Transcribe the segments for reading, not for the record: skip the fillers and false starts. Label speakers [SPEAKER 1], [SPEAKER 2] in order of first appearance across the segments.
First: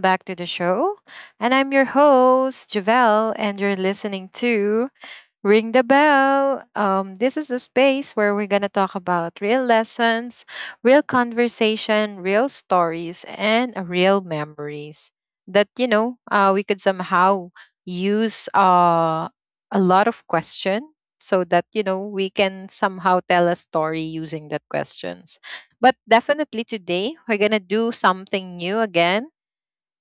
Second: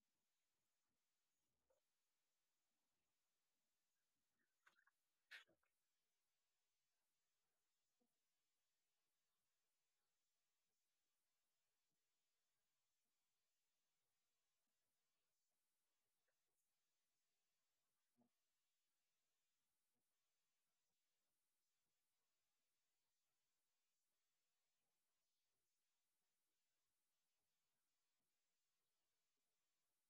[SPEAKER 1] back to the show. And I'm your host, Javelle, and you're listening to Ring the bell. This is a space where we're going to talk about real lessons, real conversation, real stories, and real memories that, you know, we could somehow use a lot of question so that, you know, we can somehow tell a story using that questions. But definitely today, we're going to do something new again,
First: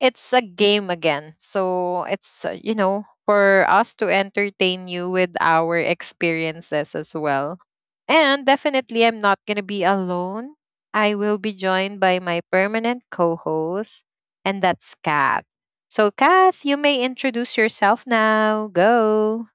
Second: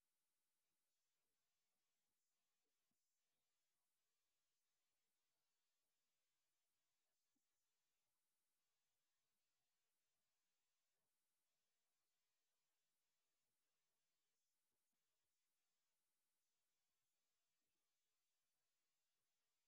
[SPEAKER 1] it's a game again. So it's, you know, for us to entertain you with our experiences as well. And definitely, I'm not going to be alone. I will be joined by my permanent co host, and that's Kath. So, Kath, you may introduce yourself now. Go.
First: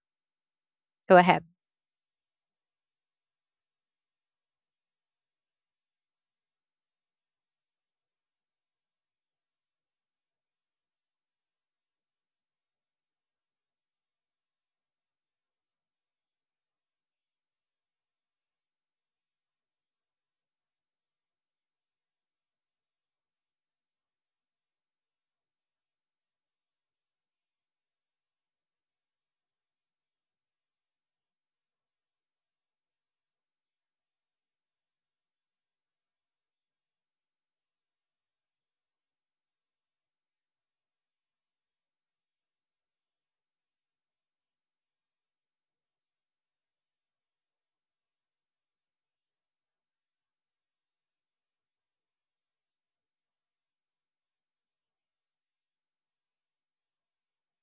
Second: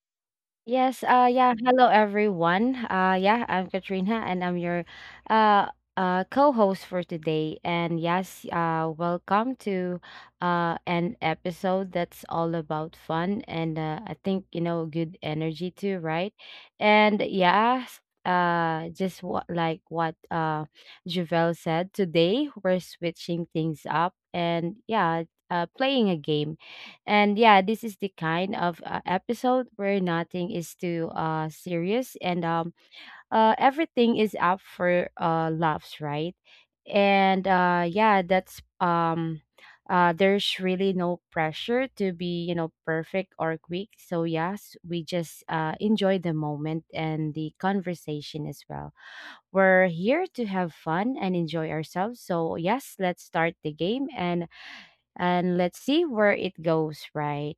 [SPEAKER 2] Yes,
[SPEAKER 1] Go ahead.
[SPEAKER 2] yeah, hello everyone. Yeah, I'm Katrina and I'm your uh co-host for today. And yes, welcome to an episode that's all about fun and, I think, you know, good energy too, right? And yeah. Just what like what Javel said, today we're switching things up, and yeah, playing a game. And yeah, this is the kind of episode where nothing is too serious, and everything is up for laughs, right? And yeah, that's there's really no pressure to be, you know, perfect or quick. So yes, we just enjoy the moment and the conversation as well. We're here to have fun and enjoy ourselves. So yes, let's start the game, and let's see where it goes, right,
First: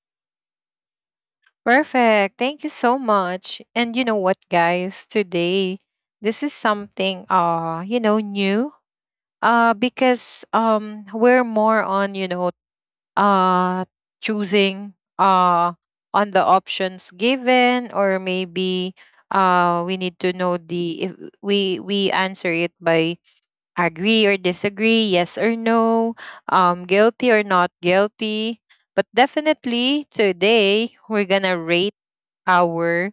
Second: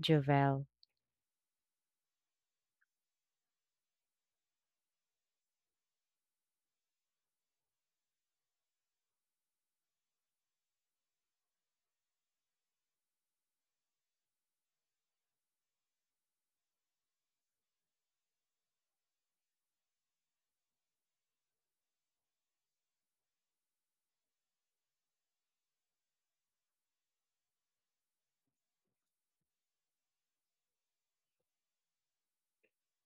[SPEAKER 2] Jovel?
[SPEAKER 1] Perfect. Thank you so much. And you know what, guys? Today, this is something, you know, new, because we're more on, you know, uh choosing on the options given, or maybe we need to know the if we answer it by agree or disagree, yes or no, guilty or not guilty. But definitely today we're gonna rate our,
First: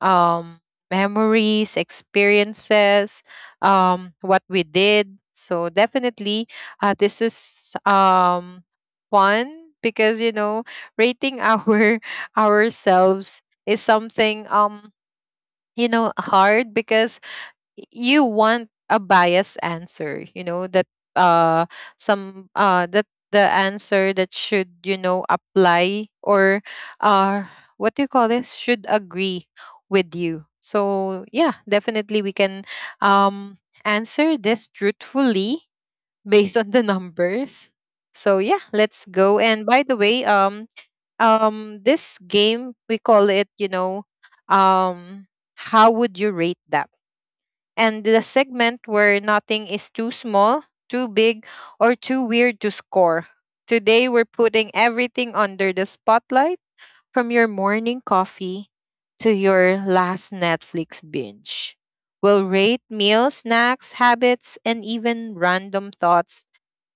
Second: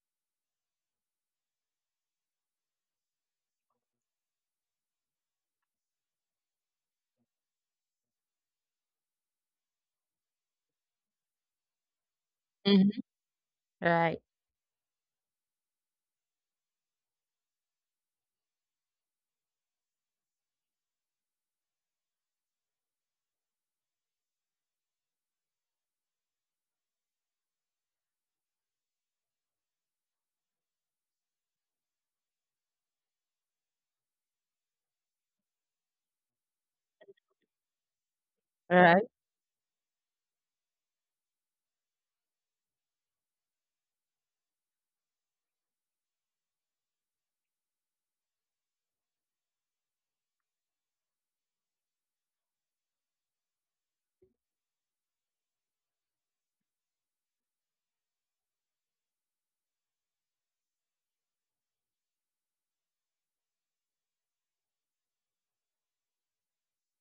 [SPEAKER 1] um memories, experiences, what we did. So definitely this is fun because, you know, rating our
[SPEAKER 2] Mhm.
[SPEAKER 1] ourselves is
[SPEAKER 2] Right.
[SPEAKER 1] something you know hard because you want a biased answer, you know that uh some that the answer that should, you know, apply, or uh what do you call this, should agree with you. So yeah, definitely we can um answer this truthfully based on the numbers. So yeah,
[SPEAKER 2] Right.
[SPEAKER 1] let's go. And by the way, this game we call it, you know, um how would you rate that, and the segment where nothing is too small, too big, or too weird to score. Today, we're putting everything under the spotlight, from your morning coffee to your last Netflix binge. We'll rate meals, snacks, habits, and even random thoughts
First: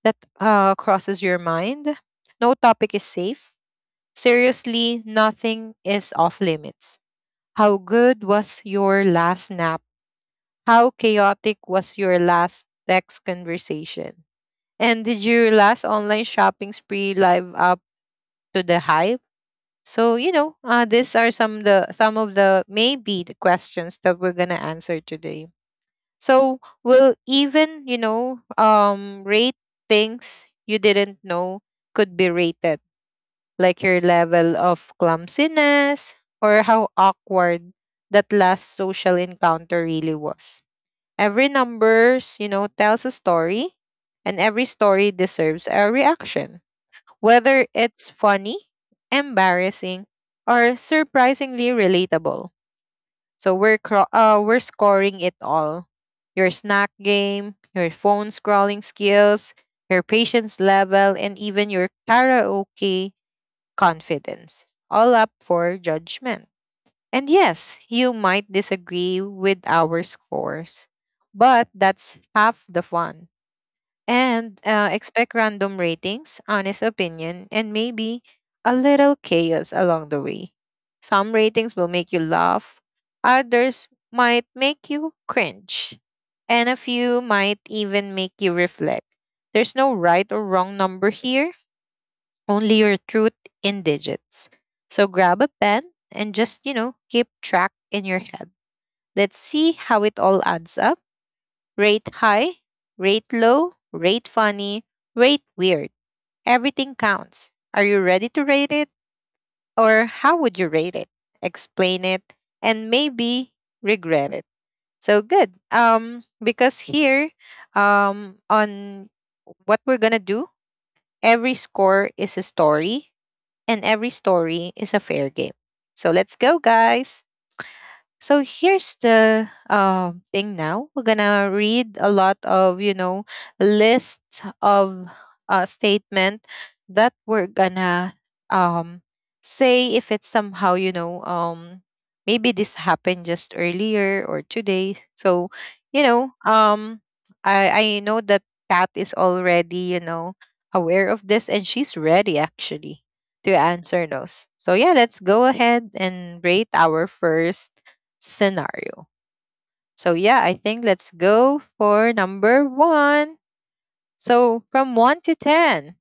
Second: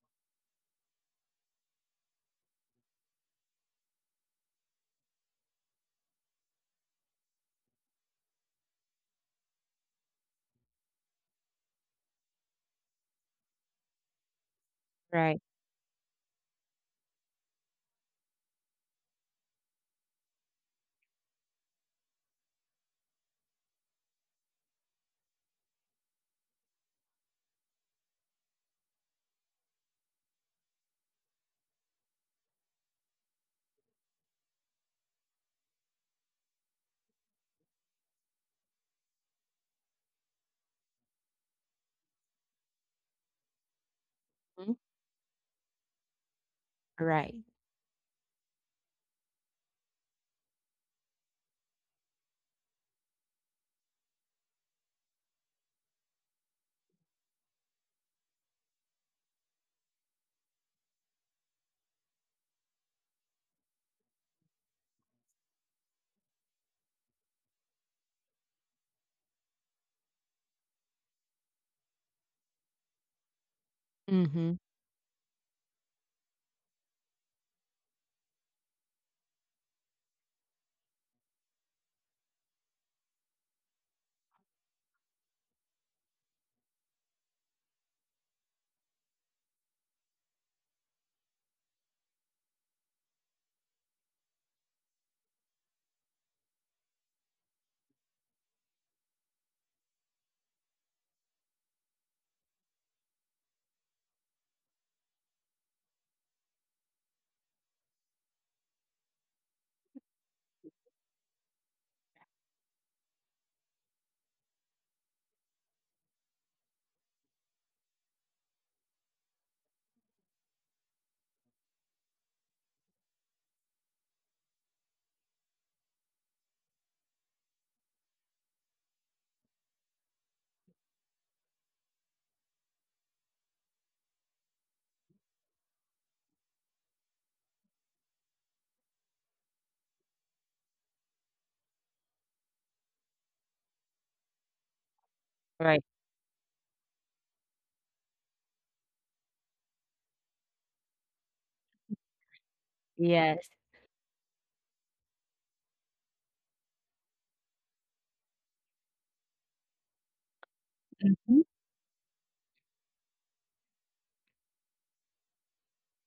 [SPEAKER 1] that crosses your mind. No topic is safe. Seriously, nothing is off limits. How good was your last nap? How chaotic was your last text conversation? And did
[SPEAKER 2] Right.
[SPEAKER 1] your last online shopping spree live up to the hype? So, you know, these are some of the maybe the questions that we're gonna answer today. So we'll even, you know, rate things you didn't know could be rated, like your level of clumsiness or how awkward that last social encounter really was. Every numbers, you know, tells a story, and every
[SPEAKER 2] Mhm.
[SPEAKER 1] story deserves a reaction,
[SPEAKER 2] Right.
[SPEAKER 1] whether it's funny, embarrassing, or surprisingly relatable. So we're scoring it all. Your snack game, your phone scrolling skills, your patience level, and even your karaoke confidence, all up for judgment. And yes, you might disagree with our scores, but that's half the fun.
[SPEAKER 2] Mhm.
[SPEAKER 1] And expect random ratings, honest opinion, and maybe a little chaos along the way. Some ratings will make you laugh, others might make you cringe, and a few might even make you reflect. There's no right or wrong number here, only your truth in digits. So grab a pen and just, you know, keep track in your head. Let's see how it all adds up. Rate high, rate low, rate funny, rate weird. Everything counts. Are you ready to rate it? Or how would you rate it? Explain it and maybe regret it. So good. Because here, on what we're gonna do, every score is a story and every story is a fair game. So let's go, guys. So here's the thing now. We're gonna read a lot of, you know, lists of statement that we're gonna, um, say if it's somehow, you know, maybe this happened just earlier or today. So,
[SPEAKER 2] Right.
[SPEAKER 1] you know, um, I know that Pat is already, you know, aware of this and she's ready actually
[SPEAKER 2] Yes.
[SPEAKER 1] to answer those. So yeah, let's go ahead and rate our first scenario. So, yeah, I think let's go for number one. So, from one to 10,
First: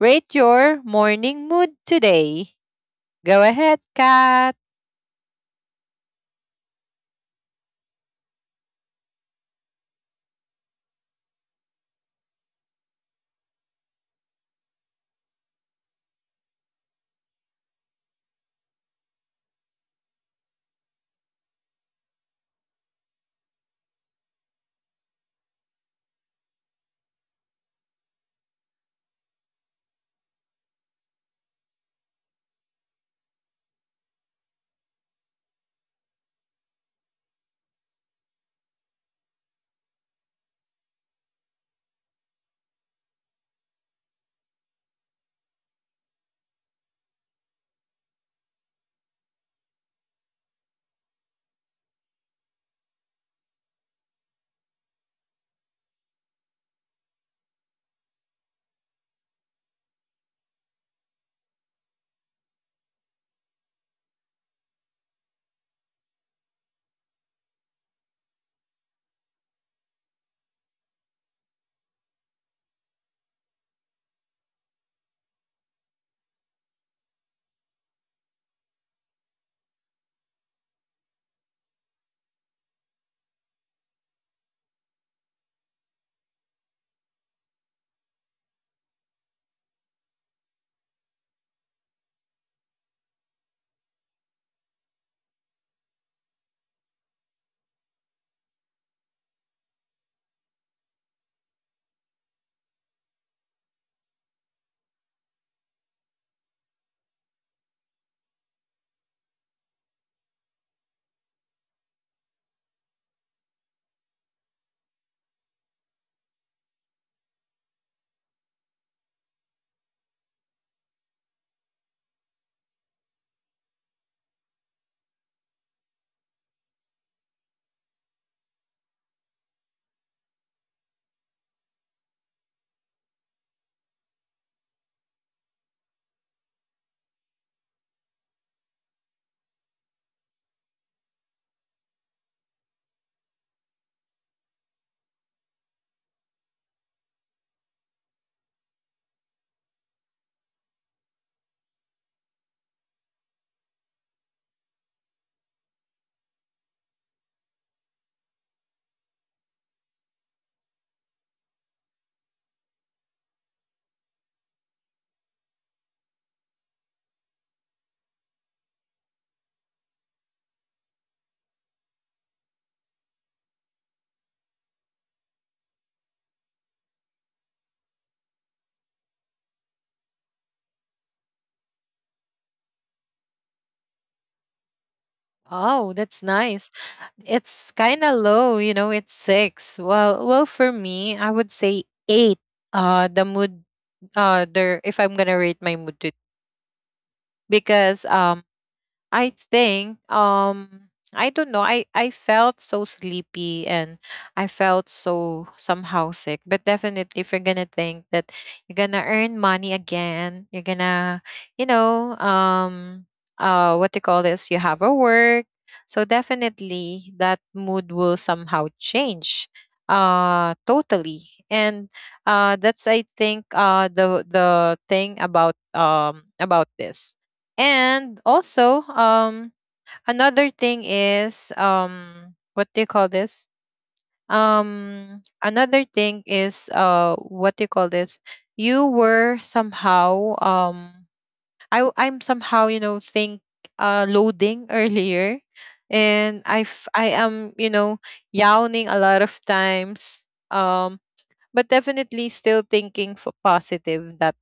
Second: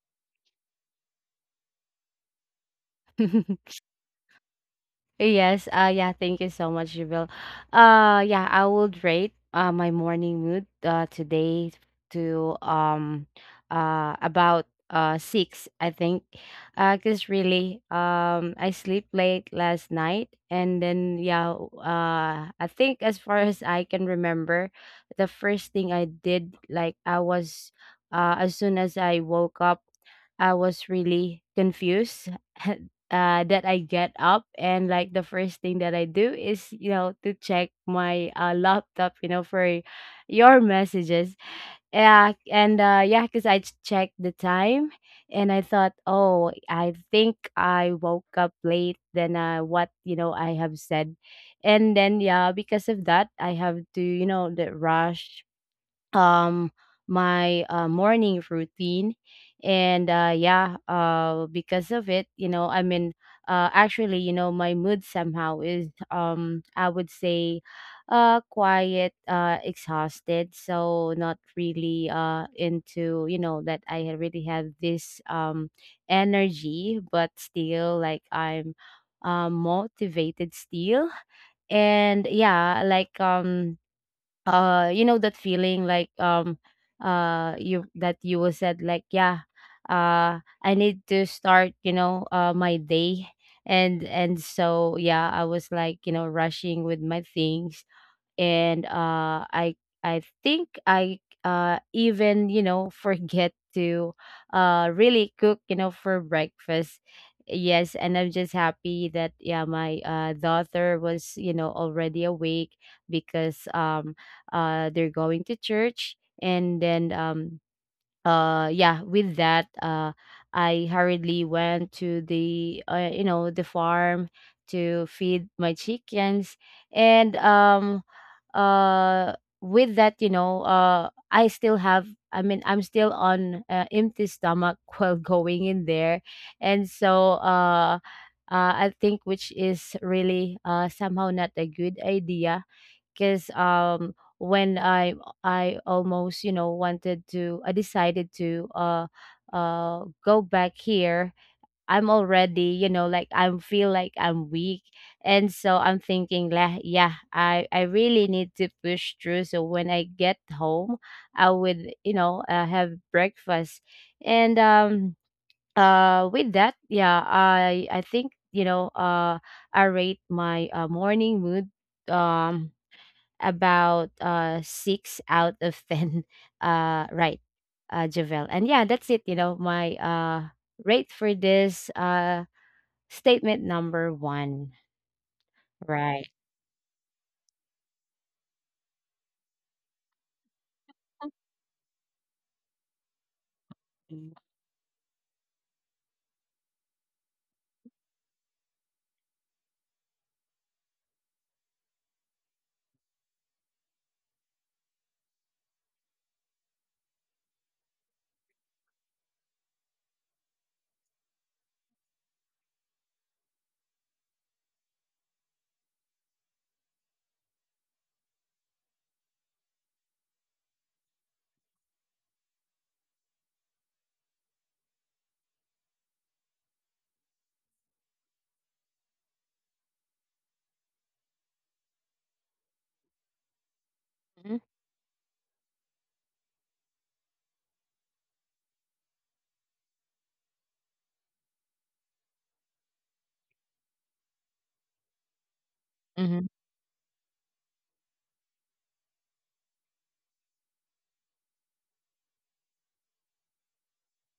[SPEAKER 1] rate your morning mood today. Go ahead, Kat.
[SPEAKER 2] Yes, yeah, thank you so much, Jill. Yeah, I would rate my morning mood today to about six, I think, 'cause really, I sleep late last night, and then yeah, I think, as far as I can remember, the first thing I did, like I was, as soon as I woke up, I was really confused. That I get up, and like the first thing that I do is, you know, to check my laptop, you know, for your messages. Yeah, and yeah, because I checked the time, and I thought, oh, I think I woke up late than what, you know, I have said. And then yeah, because of that, I have to, you know, the rush um my morning routine. And yeah, because of it, you know, I mean, actually, you know, my mood somehow is, I would say, quiet exhausted, so not really into, you know, that I had really have this energy, but still like I'm motivated still. And yeah, like, you know, that feeling like, you that you will said, like, yeah, I need to start, you know, my day. And so yeah, I was like, you know, rushing with my things. And I think I even, you know, forget to really cook, you know, for breakfast. Yes, and I'm just happy that yeah, my daughter was, you know, already awake, because, they're going to church. And then, yeah, with that, I hurriedly went to the you know, the farm to feed my chickens. And, uh with that, you know, I still have, I mean, I'm still on empty stomach while going in there. And so, I think, which is really somehow not a good idea, because, when I almost, you know, wanted to— I decided to go back here. I'm already, you know, like I feel like I'm weak. And so I'm thinking, "Lah, yeah, I really need to push through. So when I get home, I would, you know, have breakfast. And, with that, yeah, I think, you know, I rate my morning mood, um, about six out of 10. Right, Javel. And yeah, that's it, you know, my rate for this. Statement number 1.
[SPEAKER 1] Oh, that's
[SPEAKER 2] Right.
[SPEAKER 1] nice. It's kind of low, you know, it's six. Well, for me, I would say eight. The mood,
[SPEAKER 2] Mhm.
[SPEAKER 1] there, if I'm gonna rate my mood today, because, I think I don't know. I felt so sleepy and I felt so somehow sick. But definitely if you're gonna think that you're gonna earn money again, you're gonna, you know, what you call this, you have a work. So definitely that mood will somehow change totally. And that's I think uh, the thing about this. And also, another thing is, what do you call this? Another thing is what do you call this? You were somehow um, I'm somehow, you know, think loading earlier, and
[SPEAKER 2] Mhm.
[SPEAKER 1] I am, you know, yawning a lot of times. Um, but definitely still thinking for positive that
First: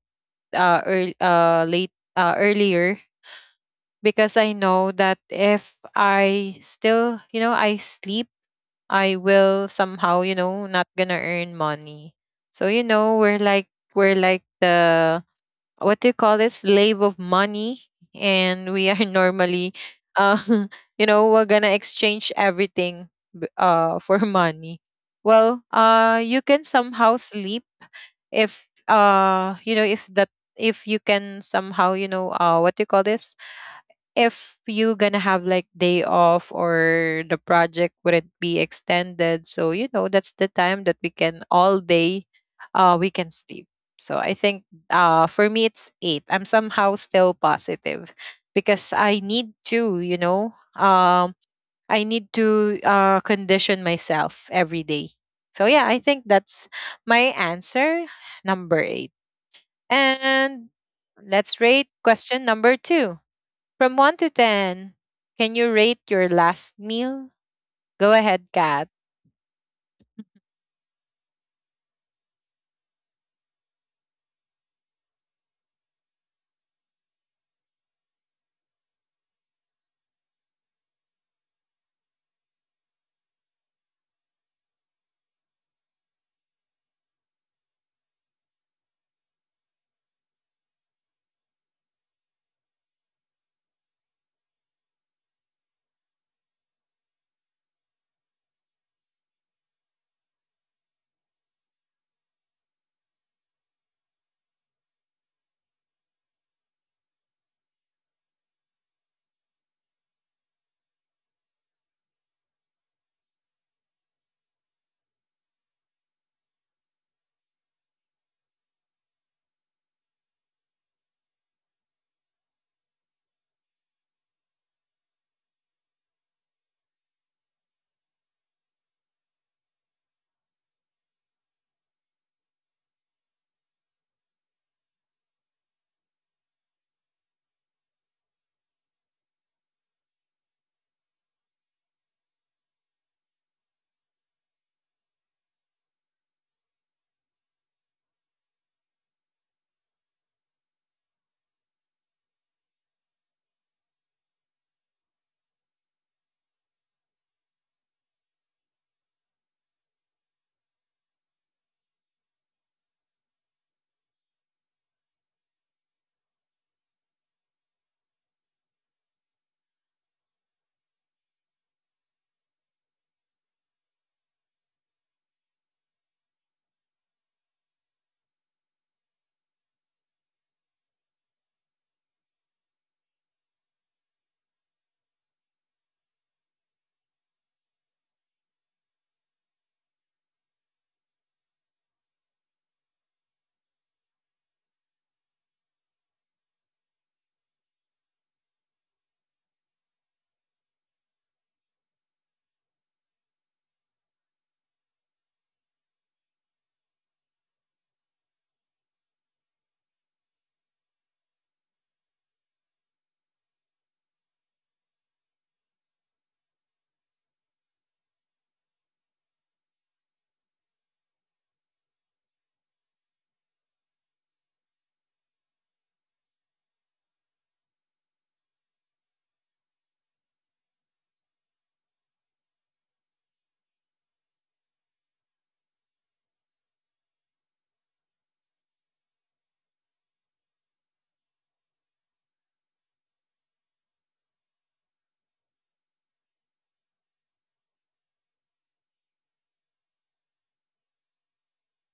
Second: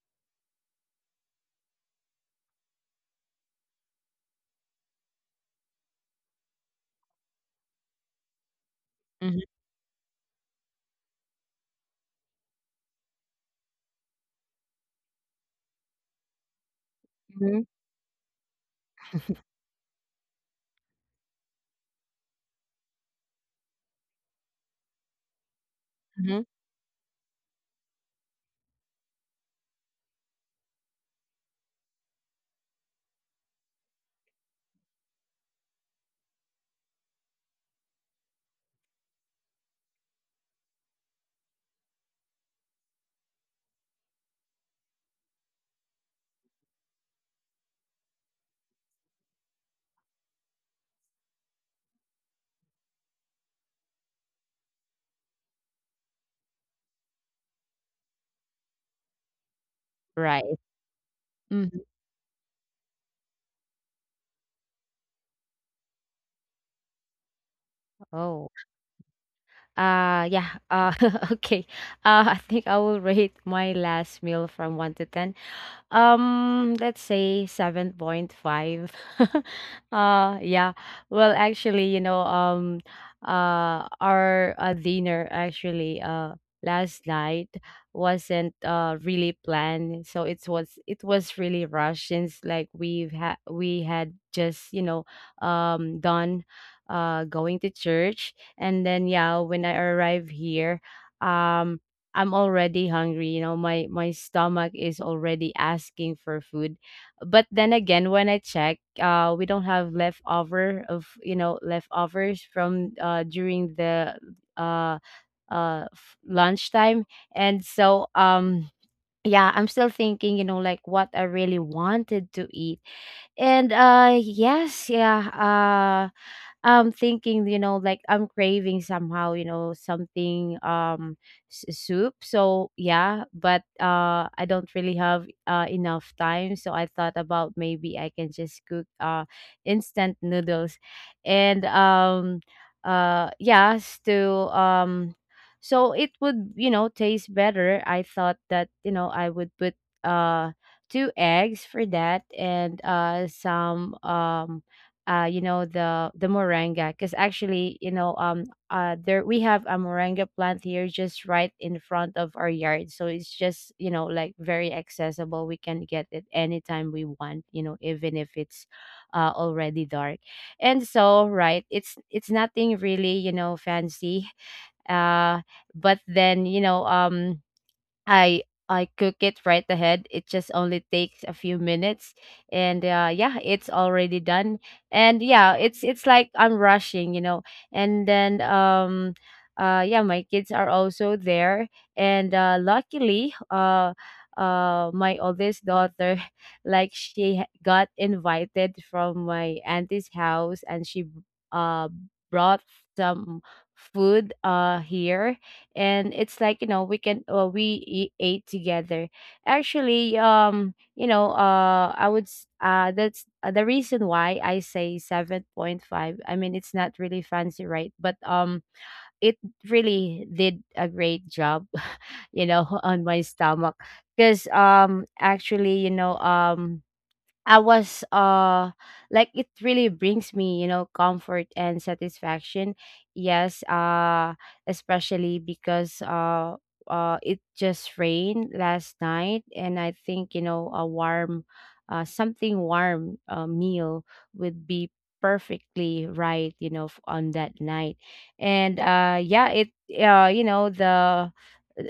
[SPEAKER 1] earl- late earlier, because I know that if I still, you know, I sleep, I
[SPEAKER 2] Mhm.
[SPEAKER 1] will somehow, you know, not gonna earn money. So, you know, we're like the, what do you call this, slave of
[SPEAKER 2] Mhm.
[SPEAKER 1] money. And we are normally uh you know, we're gonna exchange everything for money. Well, you
[SPEAKER 2] Mhm.
[SPEAKER 1] can somehow sleep if you know, if you can somehow, you know, what do you call this, if you gonna have like day off or the project wouldn't be extended, so you know, that's the time that we can all day, we can sleep. So I think, for me it's eight. I'm somehow still positive because I need to, you know, I need to condition myself every day. So yeah, I think that's my answer, number eight.
[SPEAKER 2] Right.
[SPEAKER 1] And let's
[SPEAKER 2] Mhm.
[SPEAKER 1] rate question number two. From 1 to 10, can you rate your last meal? Go ahead,
[SPEAKER 2] Oh.
[SPEAKER 1] Kat.
[SPEAKER 2] Yeah. Okay. I think I will rate my last meal from 1 to 10. Let's say 7.5. Yeah. Well, actually, you know, our dinner actually last night wasn't really planned, so it was really rushed, since like we had just, you know, done, going to church, and then yeah, when I arrived here. um. I'm already hungry, you know, my stomach is already asking for food. But then again, when I check, we don't have leftover of, you know, leftovers from during the uh lunchtime. And so, yeah, I'm still thinking, you know, like what I really wanted to eat. And yes, yeah, I'm thinking, you know, like I'm craving somehow, you know, something, soup. So yeah, but I don't really have enough time, so I thought about maybe I can just cook instant noodles. And, yes to so it would, you know, taste better. I thought that, you know, I would put uh two eggs for that and some, you know, the moringa, because actually, you know, there we have a moringa plant here, just right in front of our yard, so it's just, you know, like very accessible. We can get it anytime we want, you know, even if it's already dark. And so, right, it's nothing really, you know, fancy, uh but then, you know, I I cook it right ahead. It just only takes a few minutes, and yeah, it's already done. And yeah, it's like I'm rushing, you know. And then, yeah, my kids are also there, and luckily, my oldest daughter, like she got invited from my auntie's house, and she uh brought some food here, and it's like, you know, we ate together. Actually, you know, that's the reason why I say 7.5. I mean, it's not really fancy, right, but it really did a great job, you know, on my stomach, because, actually, you know, I was like it really brings me, you know, comfort and satisfaction. Yes, especially because, it just rained last night, and I think, you know, a warm— something warm, meal would be perfectly right, you know, on that night. And yeah, it you know, the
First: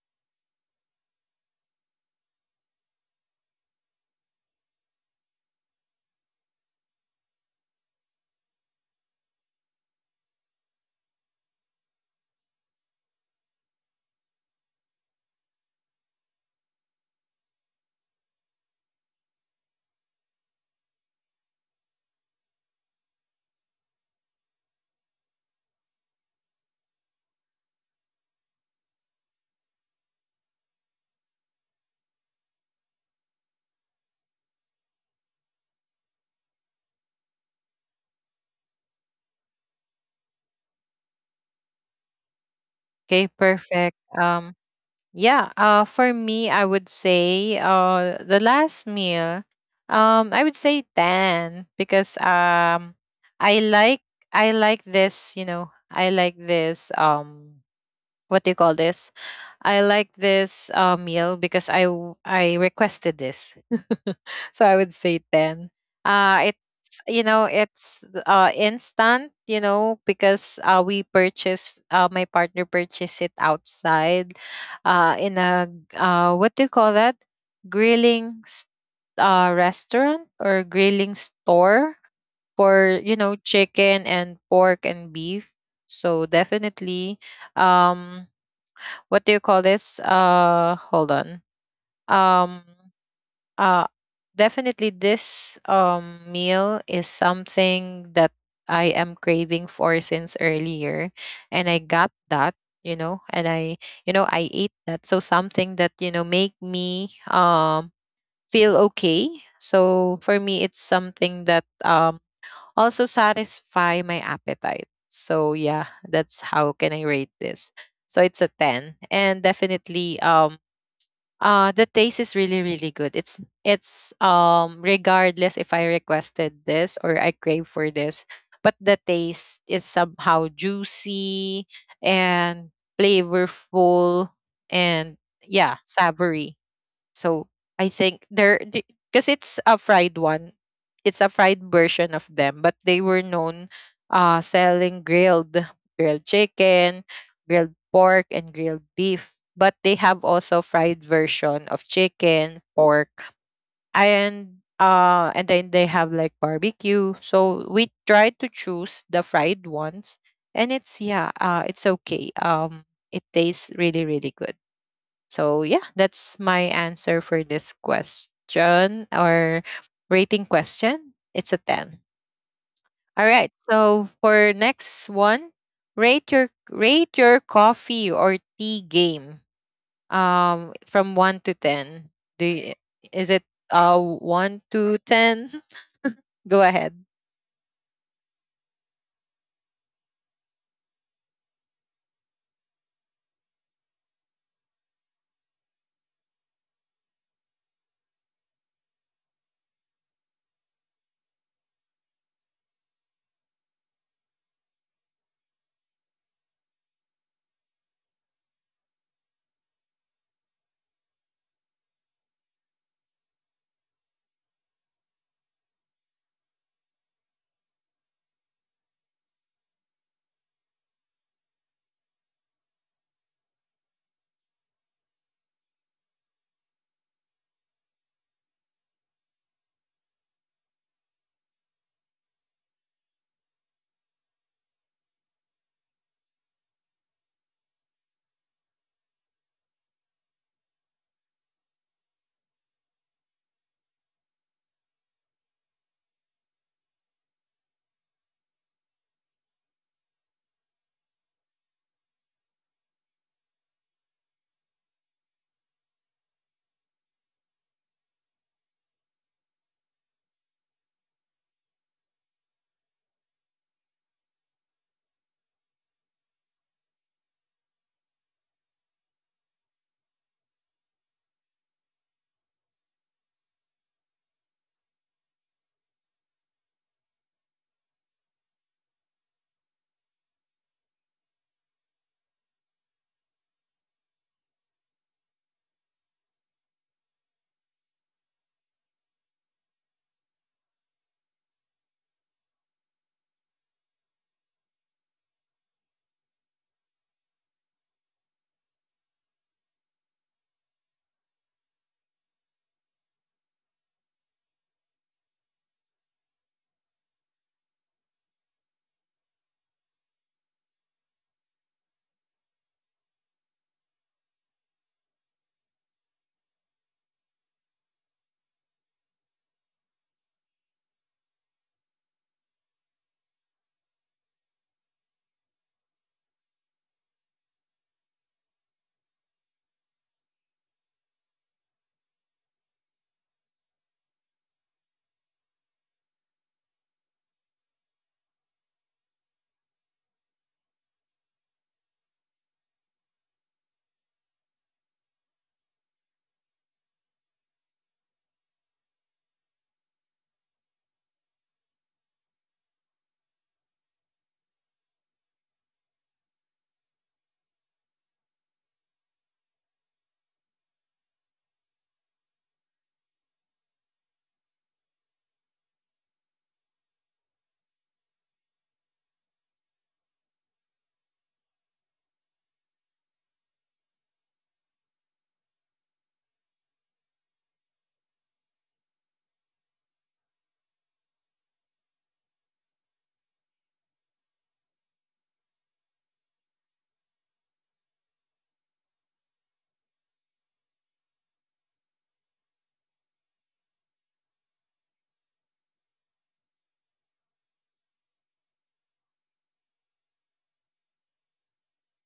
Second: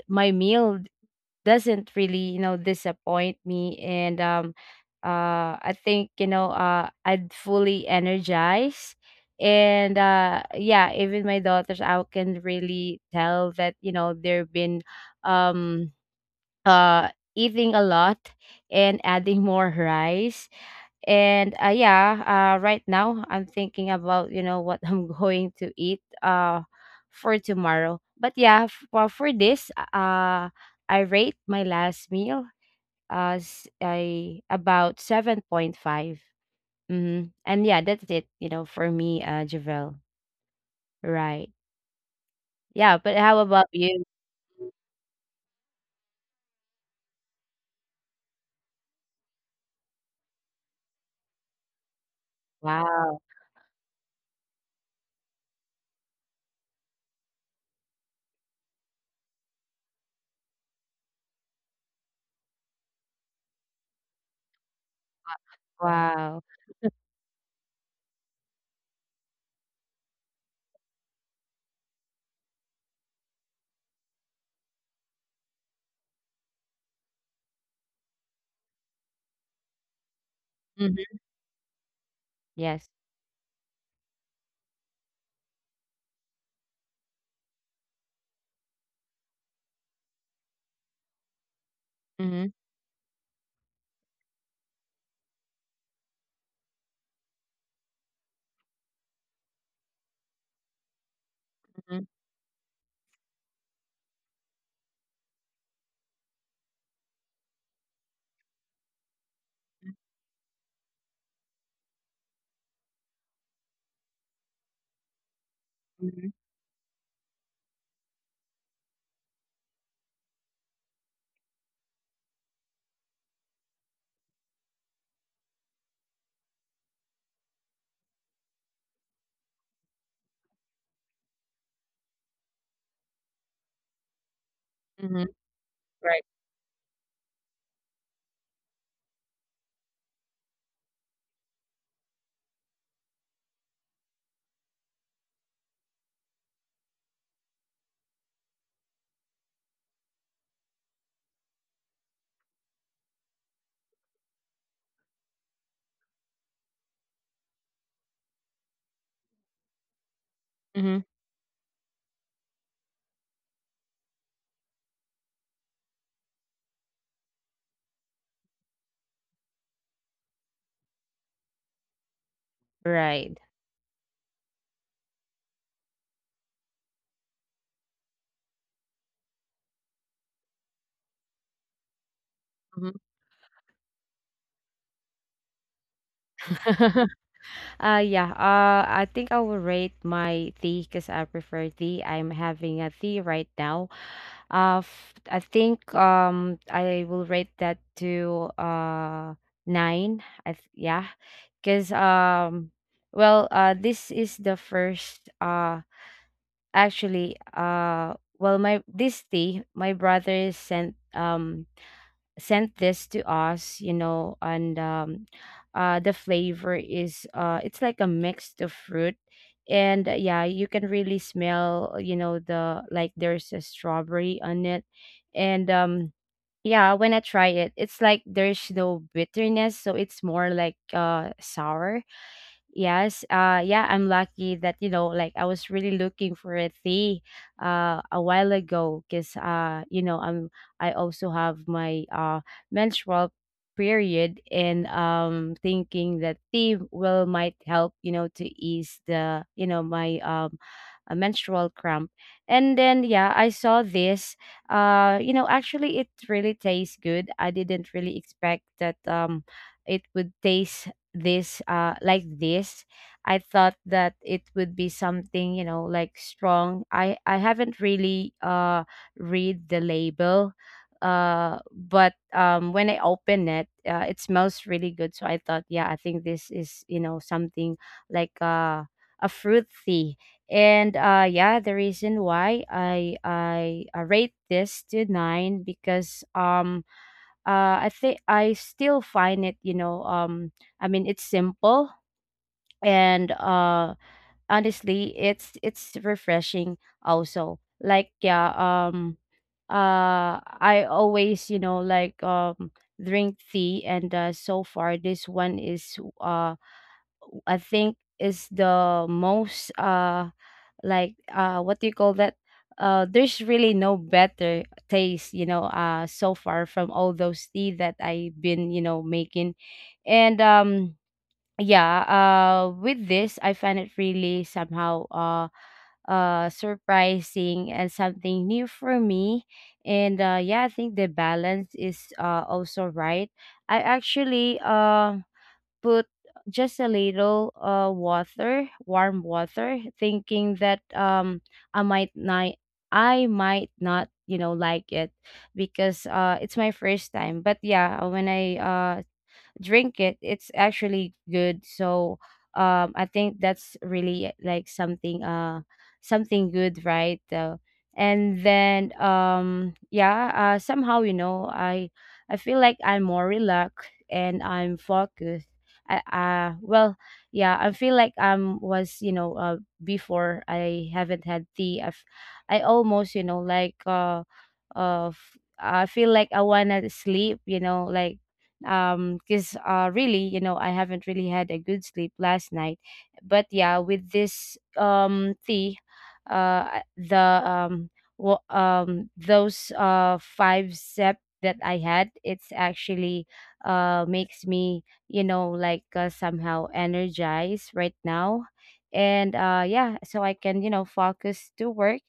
[SPEAKER 2] my meal doesn't really, you know, disappoint me, and, I think, you know, I'd fully energize. And yeah, even my daughters, I can really tell that, you know, they've been, um uh eating a lot and adding more rice. And yeah, right now I'm thinking about, you know, what I'm going to eat for tomorrow, but yeah, well, for this, I rate my last meal as I about 7.5. Mm-hmm. And yeah, that's it, you know, for me, Javel, right? Yeah, but
[SPEAKER 1] Okay,
[SPEAKER 2] how about
[SPEAKER 1] perfect.
[SPEAKER 2] you?
[SPEAKER 1] Yeah, for me I would say the last meal, I would say 10, because
[SPEAKER 2] Wow.
[SPEAKER 1] I like, this, you know, I like this, what do you call this? I like this meal because I requested this, so I would say ten.
[SPEAKER 2] Wow.
[SPEAKER 1] It's, you know, it's instant, you know, because we purchase my partner purchased it outside, in a what do you call that, grilling s- restaurant or grilling
[SPEAKER 2] Hmm.
[SPEAKER 1] store
[SPEAKER 2] Yes.
[SPEAKER 1] for, you know, chicken and pork and beef. So definitely, um, what do you call this? Hold on.
[SPEAKER 2] Mm-hmm.
[SPEAKER 1] Um, uh, definitely this meal is something that I am craving for since earlier, and I
[SPEAKER 2] Mm-hmm.
[SPEAKER 1] got that. You know, and I, you know, I ate that. So something that, you know, make me feel okay. So for me, it's something that also satisfy my appetite. So yeah,
[SPEAKER 2] Mm-hmm.
[SPEAKER 1] that's how can I rate this. So it's a 10. And definitely the taste is really really good. It's regardless if I requested this or I crave for this, but the taste is somehow juicy and flavorful and
[SPEAKER 2] Mm-hmm.
[SPEAKER 1] yeah,
[SPEAKER 2] Right.
[SPEAKER 1] savory. So I think they're because it's a fried one. It's a fried version of them, but they were known selling grilled, chicken, grilled pork, and grilled beef. But they have also fried version of chicken, pork, and and then they have like barbecue. So we tried to choose the fried ones and it's,
[SPEAKER 2] Mhm.
[SPEAKER 1] yeah, it's okay. It tastes really really good. So yeah, that's my answer for this question, or rating question. It's a 10. All
[SPEAKER 2] Right.
[SPEAKER 1] right. So for next one, rate your coffee or tea game from 1 to 10. Do you,
[SPEAKER 2] Mhm.
[SPEAKER 1] is it 1 to 10? Go ahead.
[SPEAKER 2] Yeah. I think I will rate my tea because I prefer tea. I'm having a tea right now. I think, I will rate that to nine. Yeah, because, well, this is the first, actually, well, my this tea my brother sent, sent this to us, you know. And, the flavor is, it's like a mix of fruit, and yeah, you can really smell, you know, the— like there's a strawberry on it. And, yeah, when I try it, it's like there's no bitterness, so it's more like sour. Yes, yeah, I'm lucky that, you know, like I was really looking for a tea a while ago, 'cuz you know, I also have my menstrual period, and, thinking that tea will might help, you know, to ease the, you know, my, a menstrual cramp. And then yeah, I saw this. You know, actually it really tastes good. I didn't really expect that, it would taste this like this. I thought that it would be something, you know, like strong. I haven't really read the label, but, when I open it, it smells really good, so I thought, yeah, I think this is, you know, something like a fruit tea. And yeah, the reason why I rate this to nine, because, I think, I still find it, you know, I mean, it's simple, and honestly, it's refreshing also. Like yeah, I always, drink tea, and so far this one is I think is the most what do you call that? There's really no better taste, so far from all those tea that I've been, making. And yeah, with this I find it really somehow surprising and something new for me. And yeah, I think the balance is also right. I actually put just a little water, warm water, thinking that I might not, I might not, like it, because it's my first time. But yeah, when I drink it, it's actually good. So I think that's really like something something good, right? And then yeah, somehow, you know, I feel like I'm more relaxed and I'm focused. I, well Yeah, I feel like I'm was, before I haven't had tea, I almost, I feel like I wanna sleep, you know, like. Because really, you know, I haven't really had a good sleep last night. But yeah, with this tea, the um those five step that I had, it's actually makes me, you know, somehow energized right now. And yeah, so I can, you know, focus to work.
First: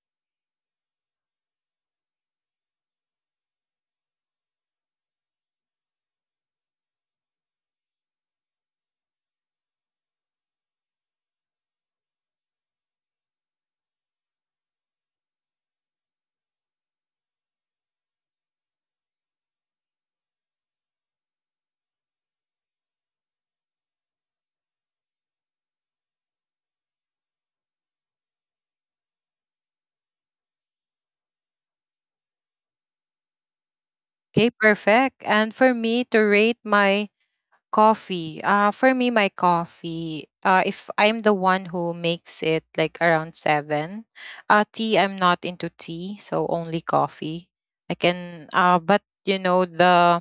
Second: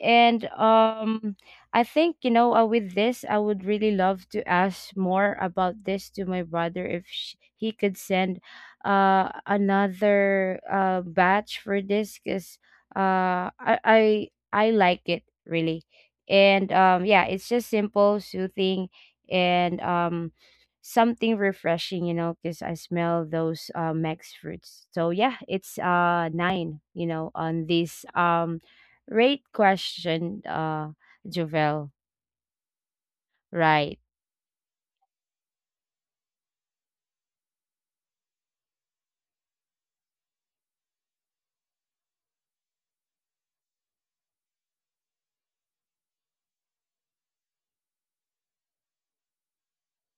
[SPEAKER 2] And I think, with this, I would really love to ask more about this to my brother, if he could send another batch for this, because I like it really. And yeah, it's just simple, soothing, and something refreshing, you know, because I smell those max fruits. So yeah, it's nine, you know, on this rate question. Jovel. Right.
[SPEAKER 1] Okay, perfect. And for me to rate my coffee. For me, my coffee, if I'm the one who makes it, like around seven. Tea, I'm not into tea, so only coffee I can. But, you know,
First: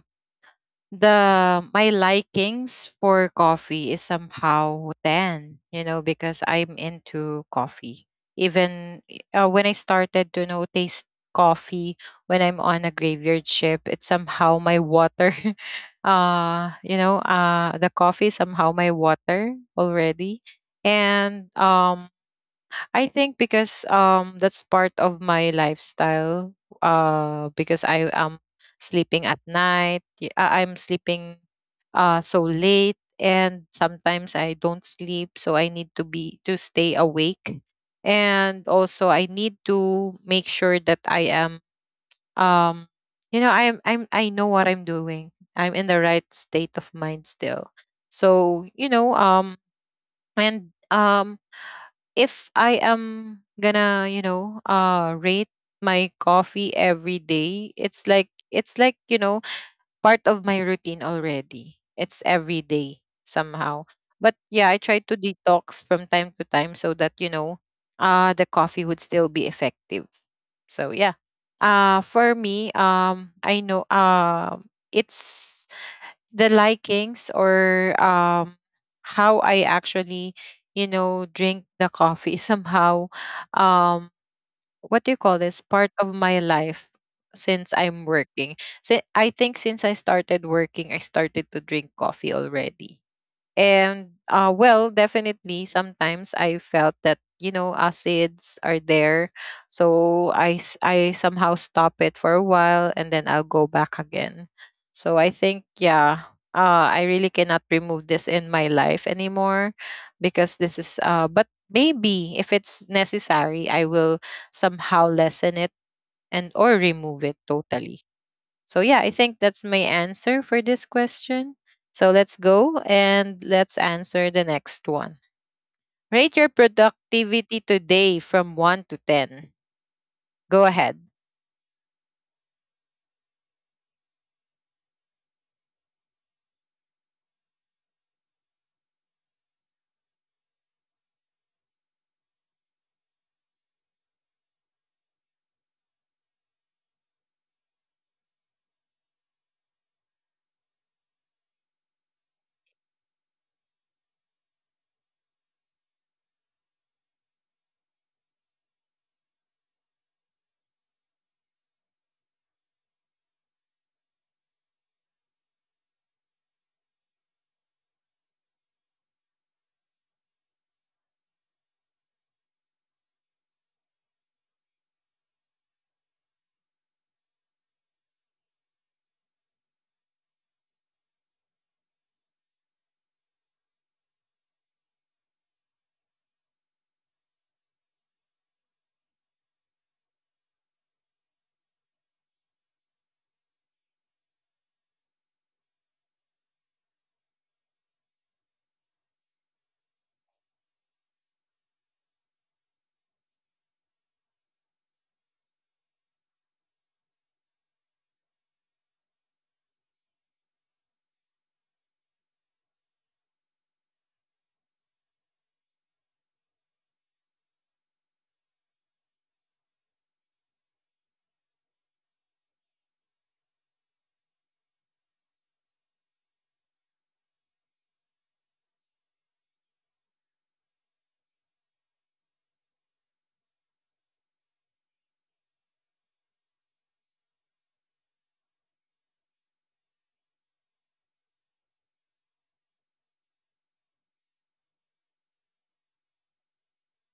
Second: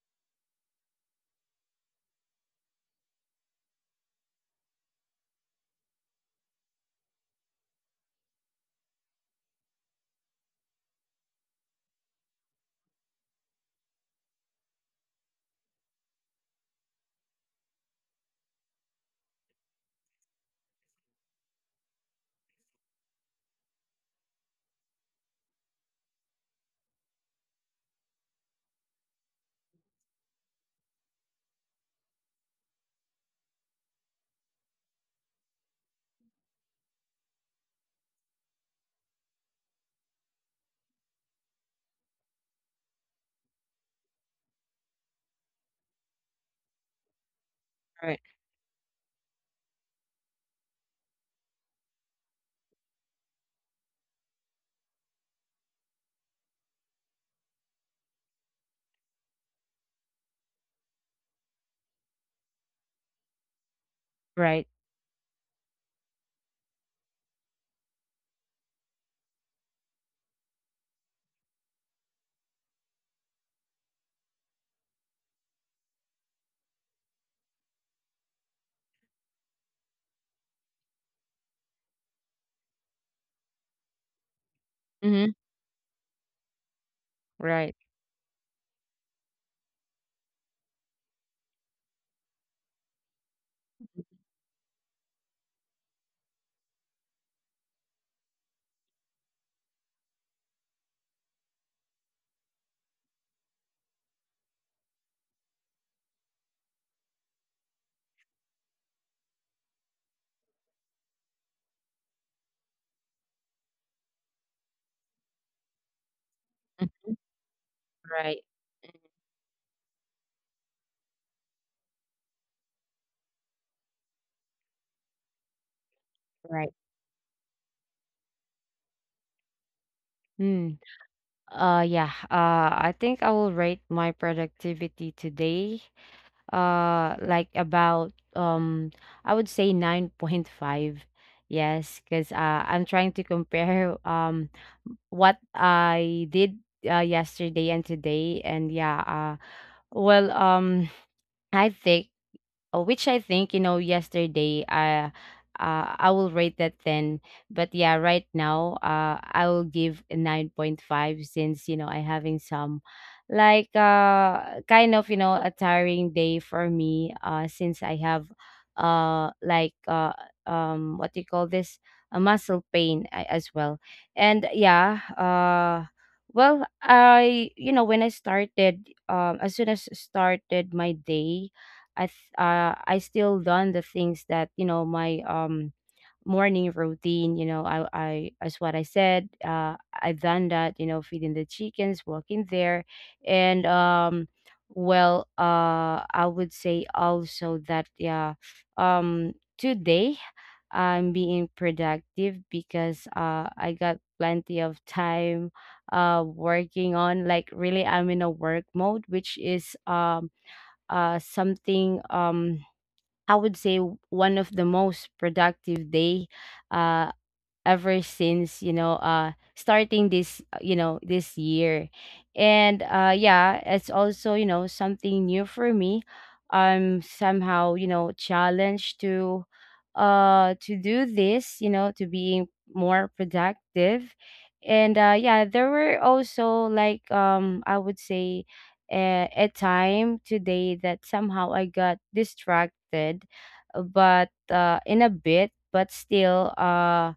[SPEAKER 1] the my likings for coffee is somehow 10, you know, because I'm into coffee. Even when I started to know taste coffee, when I'm on a graveyard ship, it's somehow my water. You know, the coffee is somehow my water already. And I think because that's part of my lifestyle. Because I am sleeping at night. I'm sleeping so late, and sometimes I don't sleep, so I need to be to stay awake. And also I need to make sure that I am, um you know, I know what I'm doing. I'm in the right state of mind still.
[SPEAKER 2] Right.
[SPEAKER 1] So, you know, and if I am gonna, you know, rate my coffee every day, it's like, you know, part of my routine already. It's every day somehow. But yeah,
[SPEAKER 2] Right.
[SPEAKER 1] I try to detox from time to time so that, you know, the coffee would still be effective. So yeah. For me, I know it's the likings or how I actually, you know, drink the coffee is somehow um what do you call
[SPEAKER 2] Mhm.
[SPEAKER 1] this part of my life since
[SPEAKER 2] Right.
[SPEAKER 1] I'm working. So I think since I started working, I started to drink coffee already. And well, definitely, sometimes I felt that you know acids are there, so I somehow stop it for a while and then I'll go back again. So I think yeah, I really cannot remove this in my life anymore because this is but maybe if it's necessary, I will somehow lessen it and or
[SPEAKER 2] Mhm.
[SPEAKER 1] remove it totally.
[SPEAKER 2] Right.
[SPEAKER 1] So yeah, I think that's my answer for this question. So let's go and let's answer the next one. Rate your
[SPEAKER 2] Right.
[SPEAKER 1] productivity today from 1 to 10. Go
[SPEAKER 2] Hmm.
[SPEAKER 1] ahead.
[SPEAKER 2] Yeah. I think I will rate my productivity today. Like about I would say 9.5. Yes, cuz I'm trying to compare what I did, yesterday and today. And yeah uh well um I think Oh, which I think, you know, yesterday, I will rate that 10. But yeah, right now, I will give a 9.5, since, you know, I having some, kind of, you know, a tiring day for me, since I have uh like uh what do you call this? A muscle pain, as well. And yeah, I you know, when I started, as soon as started my day, I still done the things that, you know, my morning routine. You know, I, as what I said, I've done that. You know, feeding the chickens, walking there, and I would say also that yeah, um, today I'm being productive, because I got plenty of time working on, like, really I'm in a work mode, which is something, I would say one of the most productive day, uh, ever since, starting this, this year. And yeah, it's also, you know, something new for me. I'm somehow, you know, challenged to, to do this, you know, to being more productive. And yeah, there were also, I would say, a time today that somehow I got distracted, but in a bit. But still, uh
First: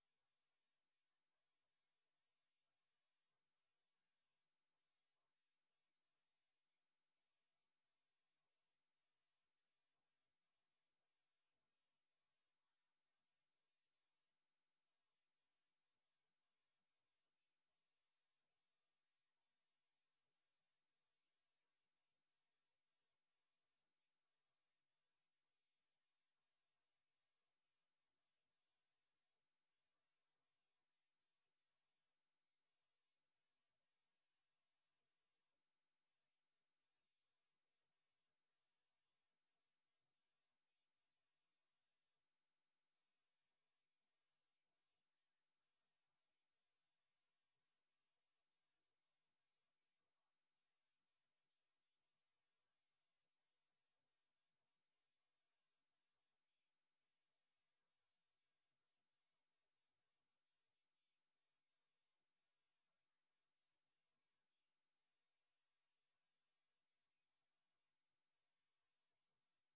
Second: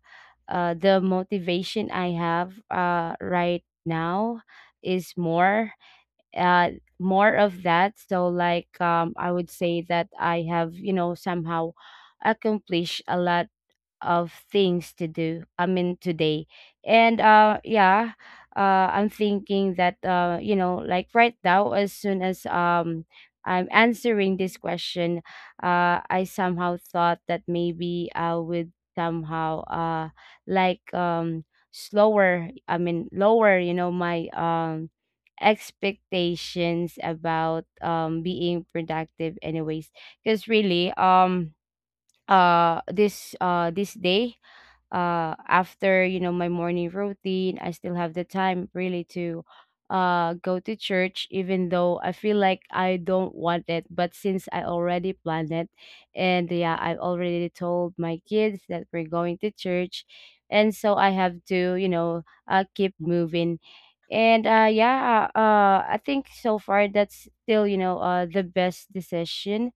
[SPEAKER 2] uh, the motivation I have right now is more, uh, more of that. So, I would say that I have, you know, somehow accomplished a lot of things to do, I mean, today. And yeah, I'm thinking that, you know, like right now, as soon as I'm answering this question, I somehow thought that maybe I would somehow, like um slower, I mean, lower, you know, my expectations about being productive, anyways. Because really, this day, after, you know, my morning routine, I still have the time, really, to go to church, even though I feel like I don't want it, but since I already planned it, and yeah, I already told my kids that we're going to church, and so I have to, keep moving. And yeah, I think so far that's still, the best decision,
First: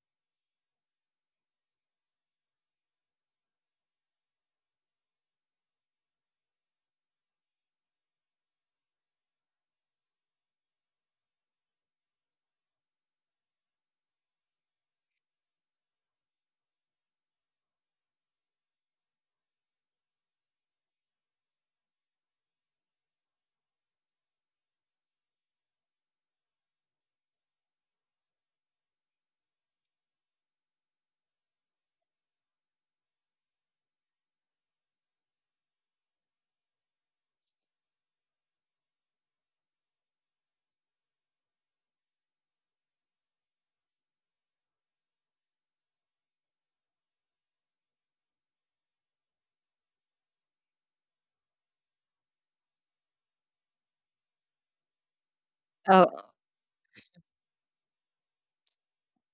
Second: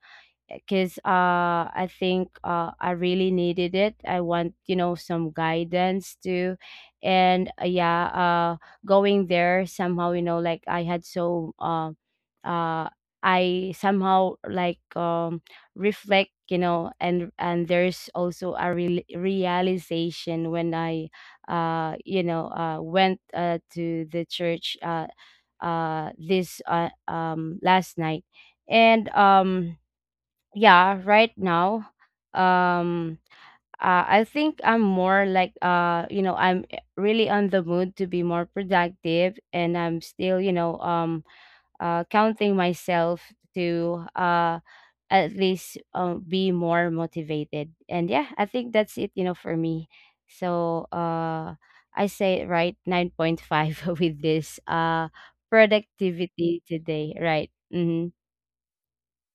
[SPEAKER 2] because I think, I really needed it. I want, you know, some guidance too. And yeah, going there somehow, you know, like I had so, uh, uh I somehow, reflect, you know. And there's also a real realization when I, you know, went, to the church, this, last night. And yeah, right now, um I think I'm more, you know, I'm really on the mood to be more productive, and I'm still, you know, counting myself to, at least, be more motivated. And yeah, I think that's it, you know, for me. So I say, right, 9.5, with this
[SPEAKER 1] Oh,
[SPEAKER 2] productivity today, right. Mm-hmm.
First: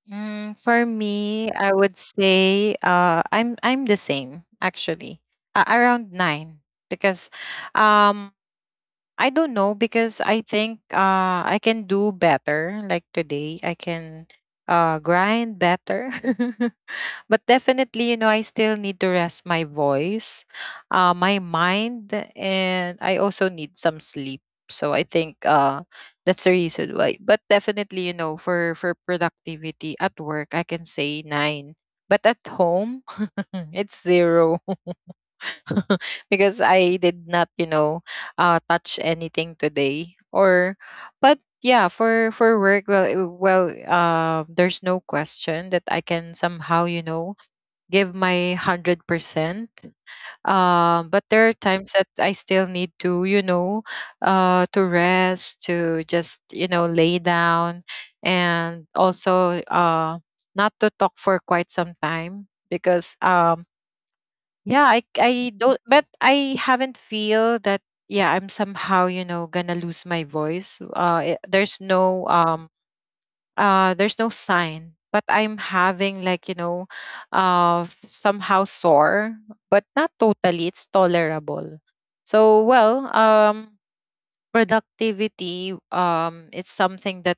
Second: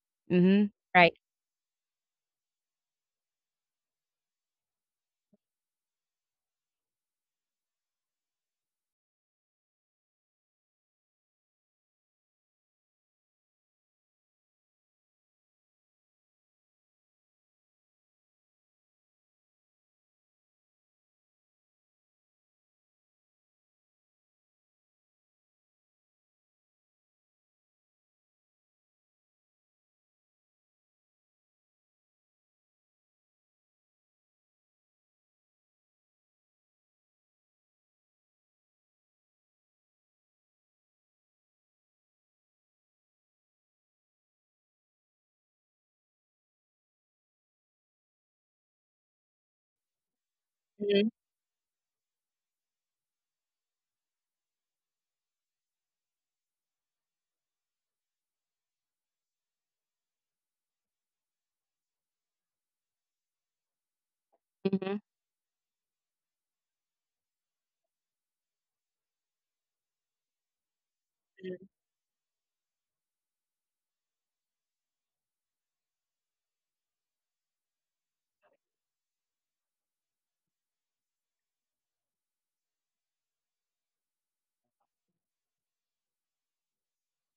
[SPEAKER 2] Mm-hmm.
[SPEAKER 1] for
[SPEAKER 2] Right.
[SPEAKER 1] me, I would say I'm the same actually. Around 9 because um I don't know because I think I can do better like today. I can grind better. But definitely you know I still need to rest my voice, my mind, and I also need some sleep. So I think that's the reason why. But definitely, you know, for productivity at work I can say 9, but at home it's 0 because I did not, you know, touch anything today. Or but yeah, for work, well, there's no question that I can somehow, you know, give my 100%. But
[SPEAKER 2] Mm-hmm.
[SPEAKER 1] there are times that I still need to, you know, to rest, to just, you know, lay down, and also not to talk for quite some time. Because yeah,
[SPEAKER 2] Mm-hmm.
[SPEAKER 1] I don't, but I haven't feel that. Yeah, I'm somehow, you know, gonna lose my voice.
[SPEAKER 2] Mm-hmm.
[SPEAKER 1] There's no there's no sign, but I'm having, like, you know, somehow sore, but not totally. It's tolerable. So well, productivity, it's something that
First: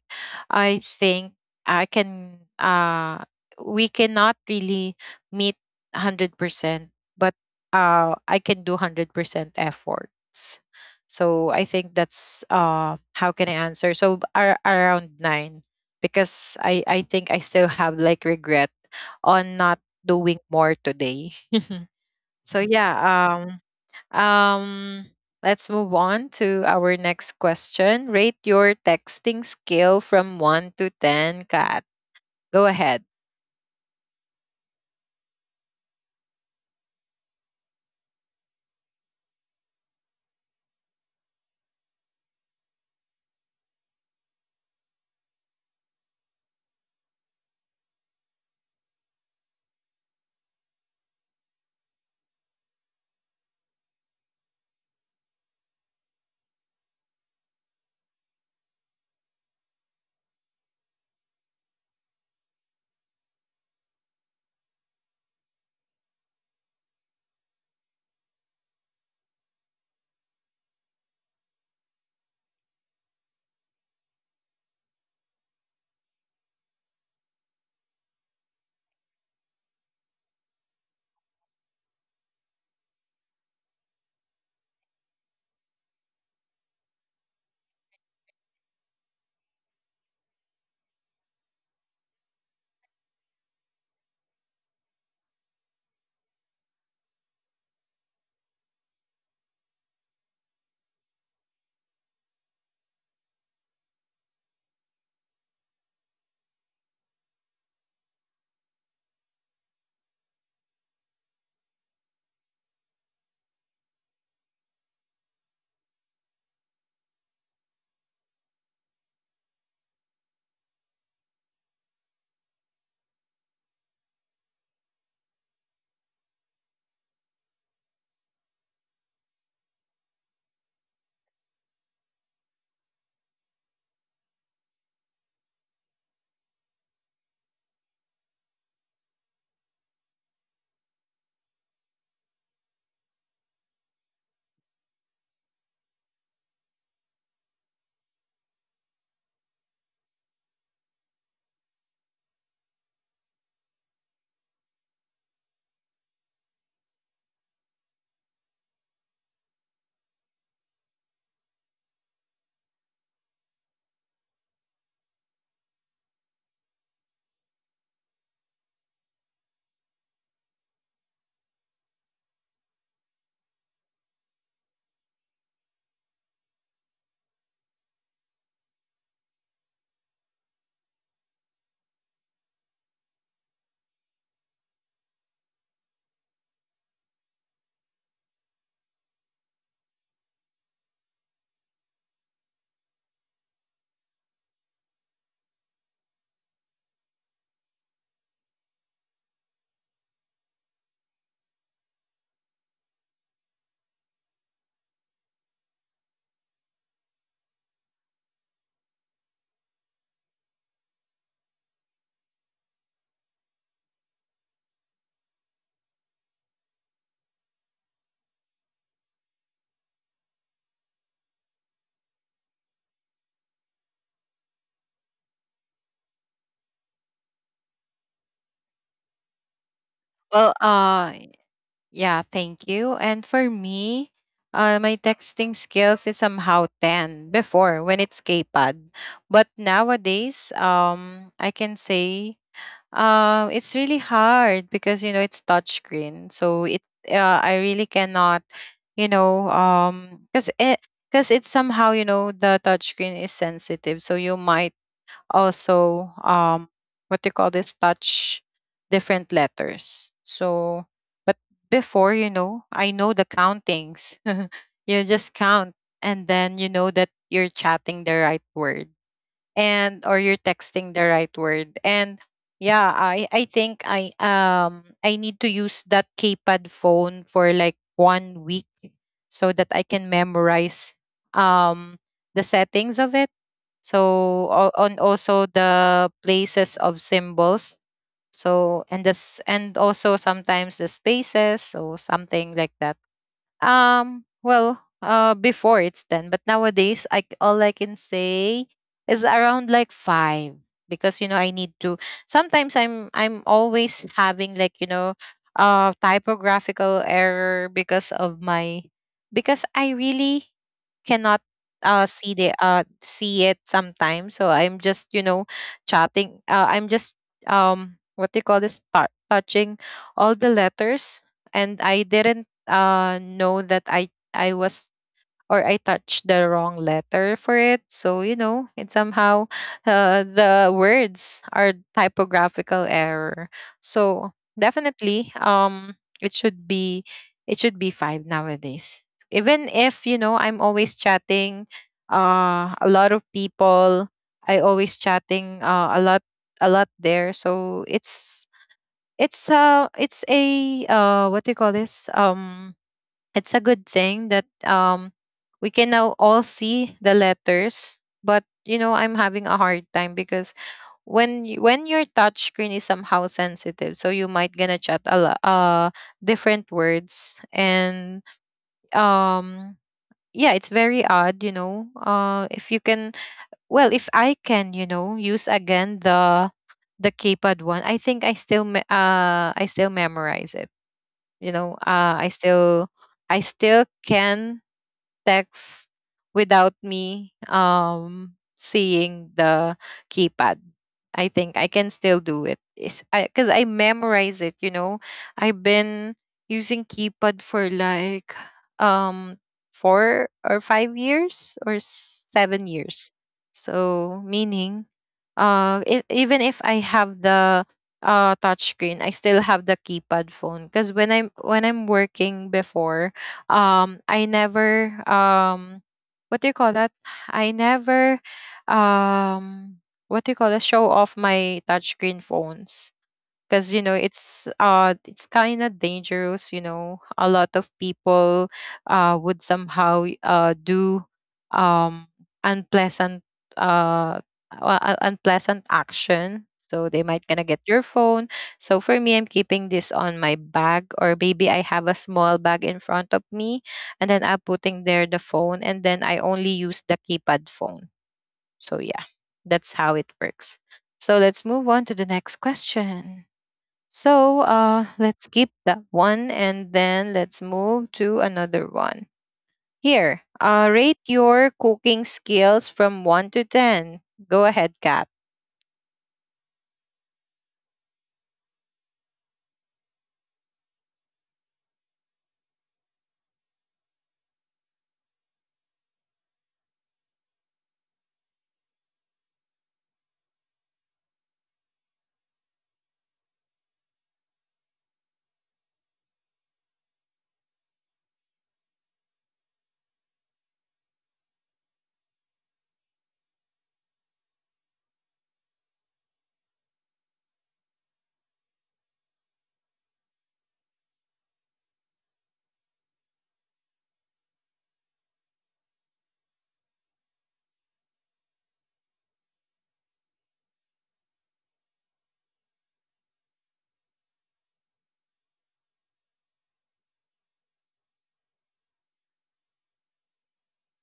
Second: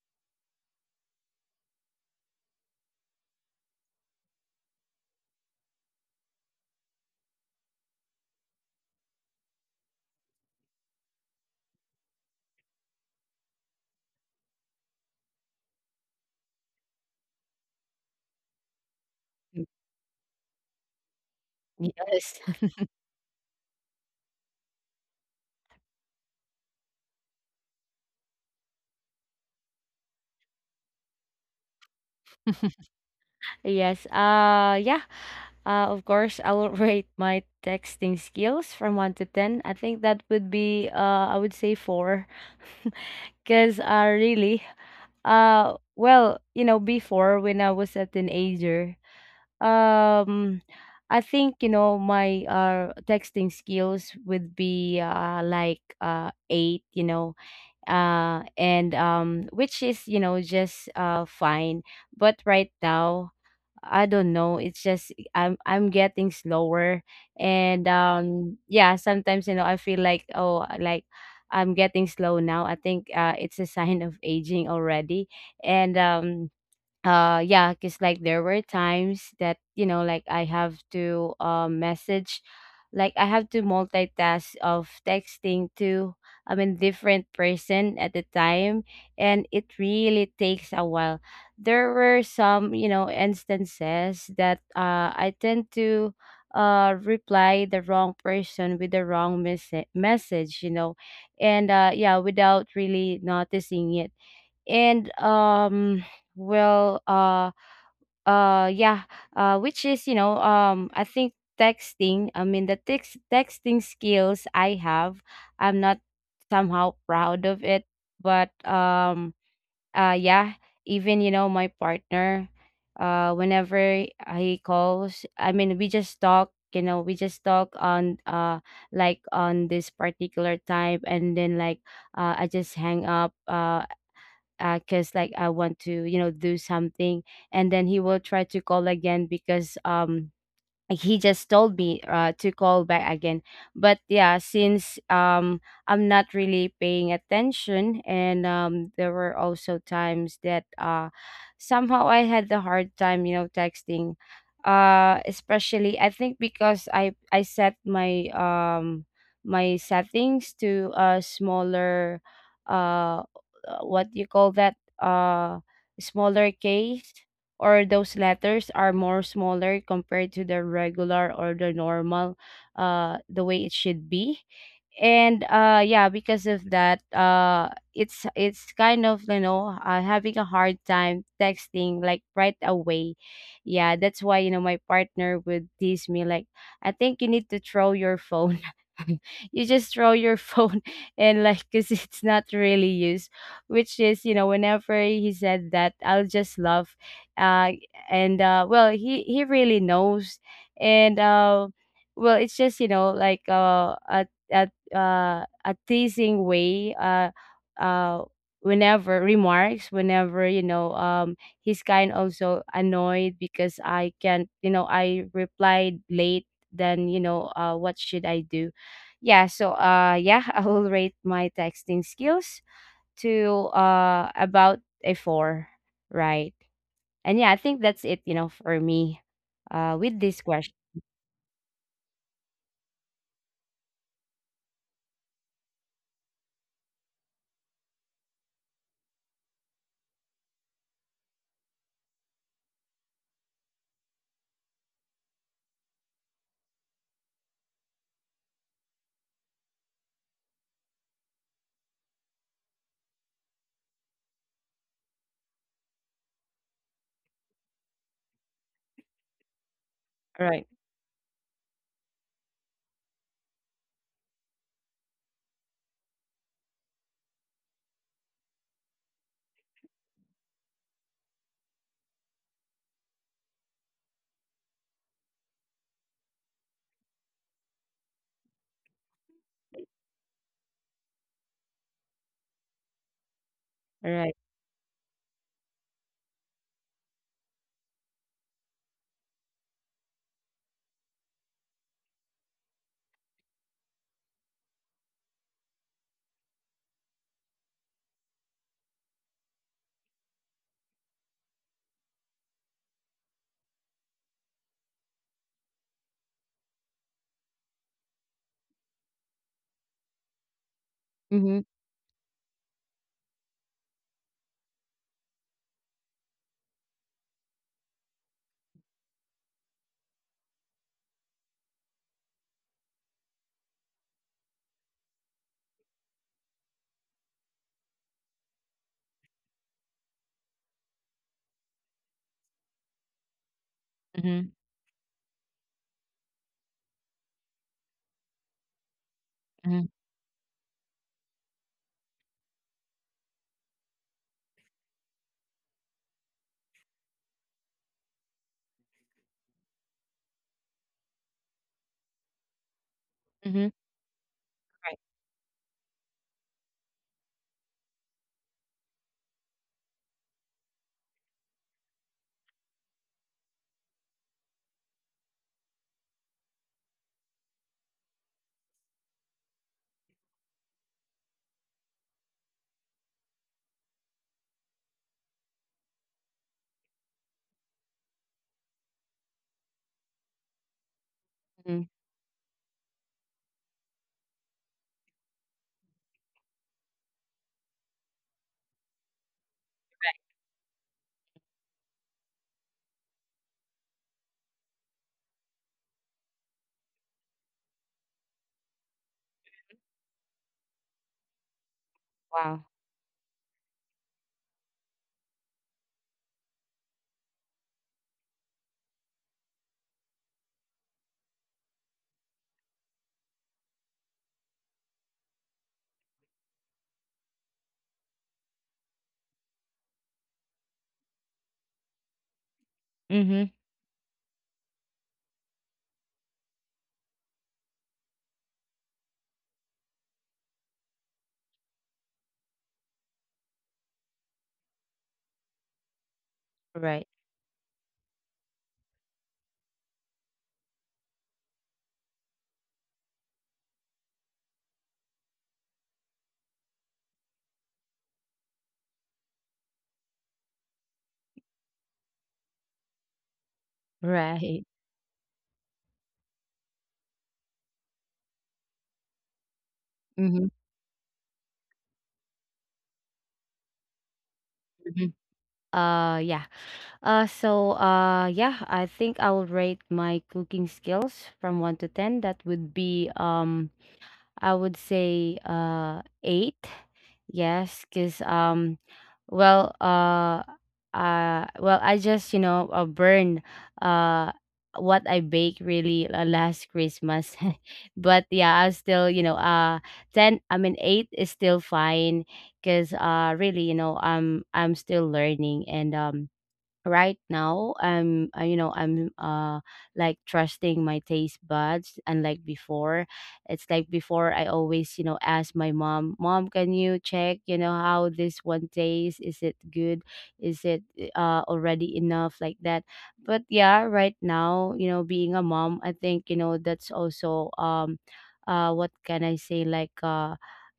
[SPEAKER 1] I think I can we cannot really meet 100%. But I can do 100% efforts. So I think that's how can I answer. So around 9 because I think I still have like regret on not doing more today.
[SPEAKER 2] Yes.
[SPEAKER 1] So yeah, um, let's move on to our next question. Rate your texting skill from 1 to 10, Kat. Go ahead.
[SPEAKER 2] Yes. Yeah. Of course, I will rate my texting skills from 1 to 10. I think that would be, I would say, 4. Cuz really, well, you know, before when I was a teenager, um I think, you know, my texting skills would be, 8, you know. And which is, you know, just fine. But right now, I don't know. It's just I'm getting slower, and yeah, sometimes, you know, I feel like, oh, like I'm getting slow now. I think it's a sign of aging already, and yeah, because, like, there were times that, you know, like, I have to message, like I have to multitask of texting to, I mean, different person at the time, and it really takes a while. There were some, you know, instances that I tend to, reply the wrong person with the wrong message, you know. And yeah, without really noticing it. And um well uh uh yeah uh which is, you know, I think texting, I mean, the texting skills I have, I'm not somehow proud of it. But yeah, even, you know, my partner, whenever he calls, I mean, we just talk, you know, we just talk on like, on this particular time, and then, like, I just hang up, because, like, I want to, you know, do something, and then he will try to call again, because like, he just told me, to call back again. But yeah, since I'm not really paying attention. And there were also times that somehow I had the hard time, you know, texting, especially, I think, because I set my my settings to a smaller, uh what do you call that, smaller case, or those letters are more smaller compared to the regular or the normal, the way it should be. And yeah, because of that, it's kind of, you know, having a hard time texting, like, right away. Yeah, that's why, you know, my partner would tease me, like, I think you need to throw your phone. You just throw your phone and, like, because it's not really used, which is, you know, whenever he said that I'll just laugh. Uh and well He really knows. And well, it's just, you know, like, a a teasing way, uh, whenever remarks, whenever, you know, he's kind also annoyed because I can't, you know, I replied late. Then, you know, what should I do? Yeah, yeah, I will rate my texting skills to, about a four, right. And yeah, I think that's it, you know, for me, with
[SPEAKER 1] Well,
[SPEAKER 2] this question.
[SPEAKER 1] yeah, thank you. And for me, my texting skills is somehow 10 before when it's K-pad. But nowadays, I can say. It's really hard because you know it's touchscreen, so it I really cannot, you know, because it's somehow, you know, the touchscreen is sensitive, so you might also, what you call this, touch different letters.
[SPEAKER 2] Right.
[SPEAKER 1] So, but before, you know, I know the countings. You just count, and then you know that you're chatting the right word, and or you're texting the right word. And yeah, I think I need to use that keypad phone for like one week so that I can memorize um the settings of it, so
[SPEAKER 2] Right.
[SPEAKER 1] on also the places of symbols, so and this, and also sometimes the spaces, so something like that. Well, before it's 10, but nowadays, all I can say is around like 5, because, you know, I need to. Sometimes I'm always having, like, you know, typographical error because of my, because I really cannot
[SPEAKER 2] Mm-hmm.
[SPEAKER 1] see the see it sometimes. So I'm just, you know, chatting, I'm just, what do you call this, touching all the letters, and I didn't, know that I was, or I touched the wrong letter for it. So you know, it somehow, the words are typographical error. So
[SPEAKER 2] Mm-hmm.
[SPEAKER 1] definitely, it should be, it should be 5 nowadays. Even
[SPEAKER 2] Mm-hmm.
[SPEAKER 1] if, you know, I'm always chatting a lot of people. I always chatting a lot there. So it's a what do you call this, it's a good
[SPEAKER 2] Mm-hmm.
[SPEAKER 1] thing that
[SPEAKER 2] Right.
[SPEAKER 1] we can now all see the letters. But you know, I'm having a hard time because when your touch screen is somehow sensitive, so you might gonna chat a lot, different words. And um yeah, it's very odd, you know. If if I can, you know, use again the keypad one, I think I still, I still memorize it. You know,
[SPEAKER 2] Mm-hmm.
[SPEAKER 1] I still can text without me, seeing the keypad. I think I can still do it. Is I cuz I memorize it, you know. I've been using keypad for like, um 4 or 5 years or
[SPEAKER 2] Wow.
[SPEAKER 1] 7 years. So meaning if, even if I have the touch screen, I still have the keypad phone, cuz when I'm working before, I never, what do you call that? I never, um what do you call that? Show off my touchscreen phones
[SPEAKER 2] Mhm.
[SPEAKER 1] because you know it's kind of dangerous. You know, a lot of people would somehow do, um unpleasant uh unpleasant action, so they might
[SPEAKER 2] Right.
[SPEAKER 1] gonna get your phone. So for me, I'm keeping this on my bag, or maybe I have a small bag in front of me, and then I'm putting there the phone, and then I only use the keypad phone. So yeah, that's how it works. So let's move on to the next question. So
[SPEAKER 2] Right.
[SPEAKER 1] let's keep that one and then let's move to another one. Here,
[SPEAKER 2] Mhm.
[SPEAKER 1] rate your cooking skills from 1 to 10. Go ahead, Kat.
[SPEAKER 2] Mhm. Yeah. So, yeah, I think I will rate my cooking skills from 1 to 10. That would be, I would say, 8. Yes, cuz well uh I just, you know, burned uh what I baked, really, last Christmas. But yeah, I still, 10, I mean 8 is still fine. Cuz really, you know, I'm still learning. And right now I'm you know I'm like trusting my taste buds, unlike before. It's like before I always, you know, ask my mom, can you check, you know, how this one tastes? Is it good? Is it already enough, like that? But yeah, right now, you know, being a mom, I think, you know, that's also, um, what can I say, like, uh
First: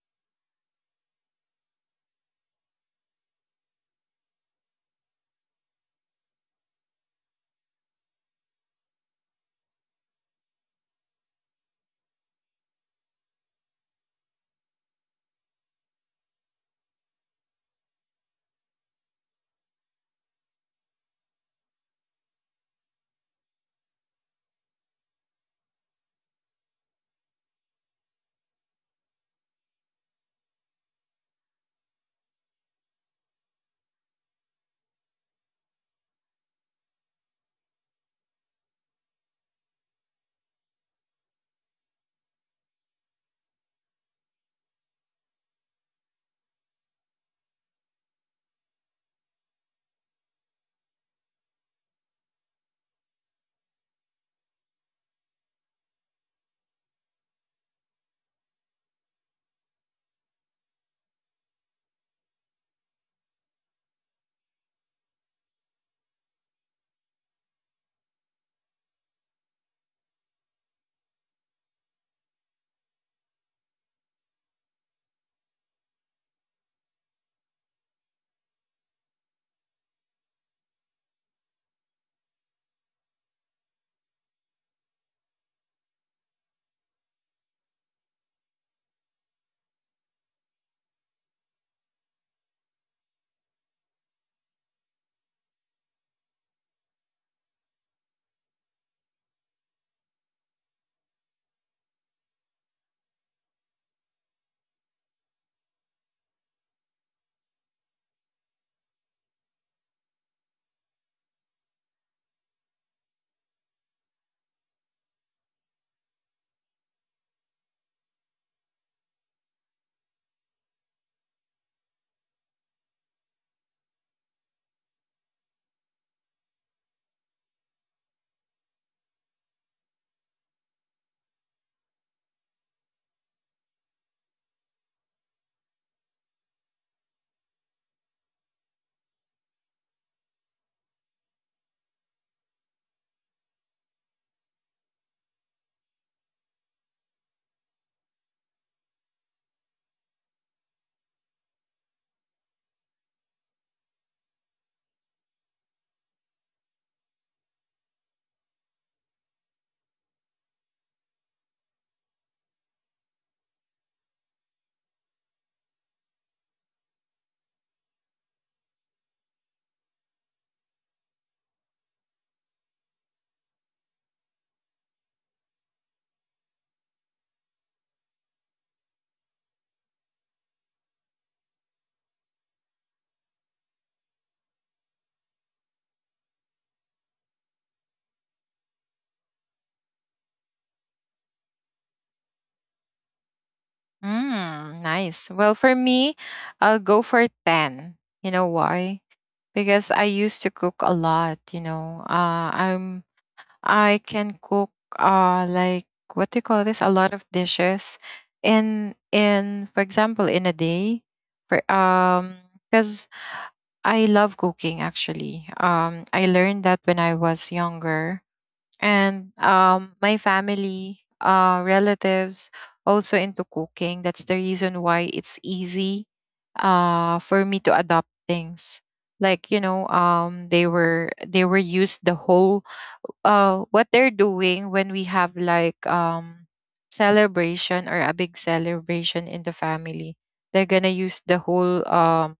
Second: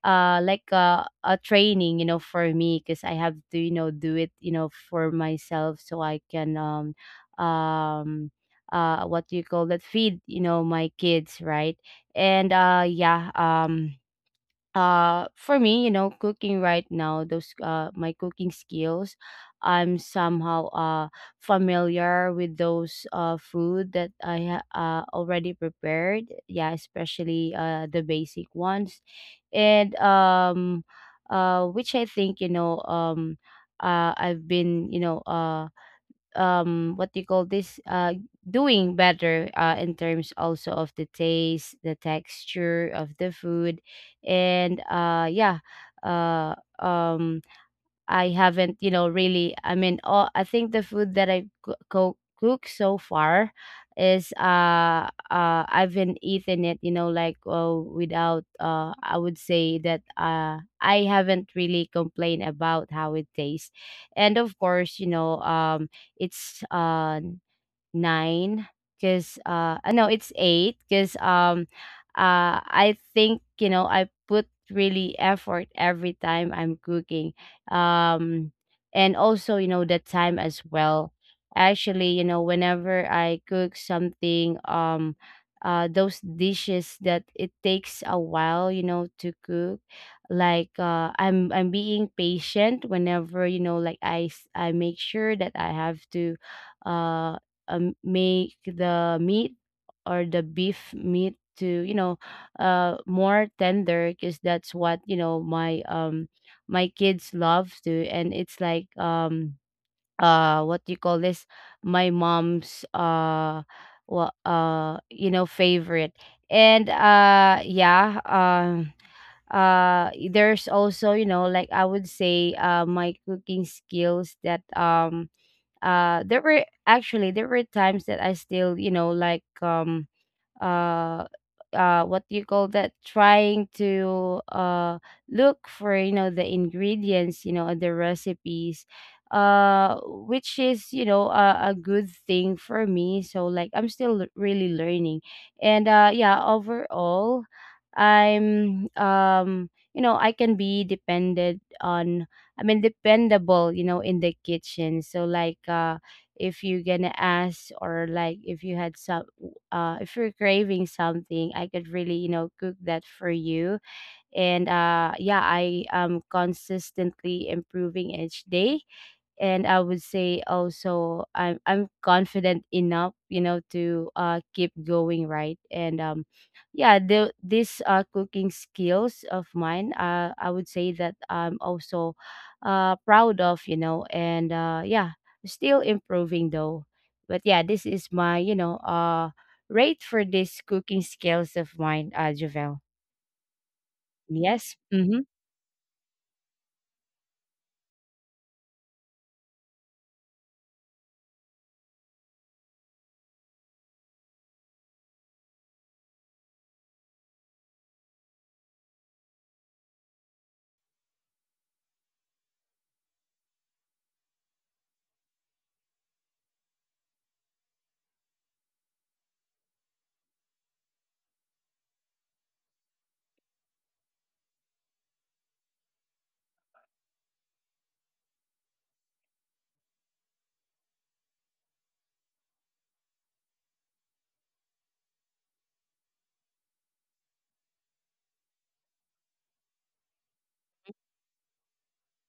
[SPEAKER 2] uh like, a training, you know, for me, because I have to, you know, do it, you know, for myself, so I can, um, what do you call that, feed, you know, my kids, right? And, yeah, um, for me, you know, cooking right now, those, uh, my cooking skills, I'm somehow, uh, familiar with those, uh, food that I already prepared. Yeah, especially, uh, the basic ones. And which I think, you know, um, I've been, you know, uh, what do you call this, doing better, uh, in terms also of the taste, the texture of the food. And, yeah, uh, I haven't, you know, really. I mean, all, I think the food that I cook so far is, uh, I've been eating it, you know, like, without, I would say that, uh, I haven't really complained about how it tastes. And of course, you know, um, it's 9, because no, it's 8, because, um, uh, I think, you know, I put really effort every time I'm cooking. Um, and also, you know, the time as well. Actually, you know, whenever I cook something, um, uh, those dishes that it takes a while, you know, to cook, like, uh, I'm being patient whenever, you know, like I make sure that I have to, uh make the meat or the beef meat to, you know, more tender, because that's what, you know, my, um, my kids love to. And it's like, um, uh, what do you call this, my mom's, uh, you know, favorite. And, yeah, um, there's also, you know, like I would say, uh, my cooking skills, that, um, there were actually there were times that I still, you know, like, um uh what do you call that, trying to, look for, you know, the ingredients, you know, and the recipes, uh which is, you know, a good thing for me, so like I'm still really learning. And, yeah, overall, I'm, um, you know, I can be depended on. I mean, dependable, you know, in the kitchen. So, like, uh, if you're gonna ask, or like, if you had some, if you're craving something, I could really, you know, cook that for you. And, yeah, I am consistently improving each day. And I would say also, I'm confident enough, you know, to, keep going, right? And, yeah, these, uh, cooking skills of mine, uh, I would say that I'm also, uh, proud of, you know. And, uh, yeah, still improving though. But yeah, this is my, you know, uh, rate for this cooking skills of mine, uh, Javel.
[SPEAKER 1] Mm,
[SPEAKER 2] Yes.
[SPEAKER 1] nice.
[SPEAKER 2] Mm-hmm.
[SPEAKER 1] Well, for me, I'll go for 10. You know why? Because I used to cook a lot, you know. I can cook like, what do you call this? A lot of dishes, in, for example, in a day. For Because I love cooking, actually. I learned that when I was younger, and my family, relatives, also into cooking. That's the reason why it's easy, for me to adopt things. Like, you know, they were used the whole, what they're doing when we have like, celebration, or a big celebration in the family. They're gonna use the whole um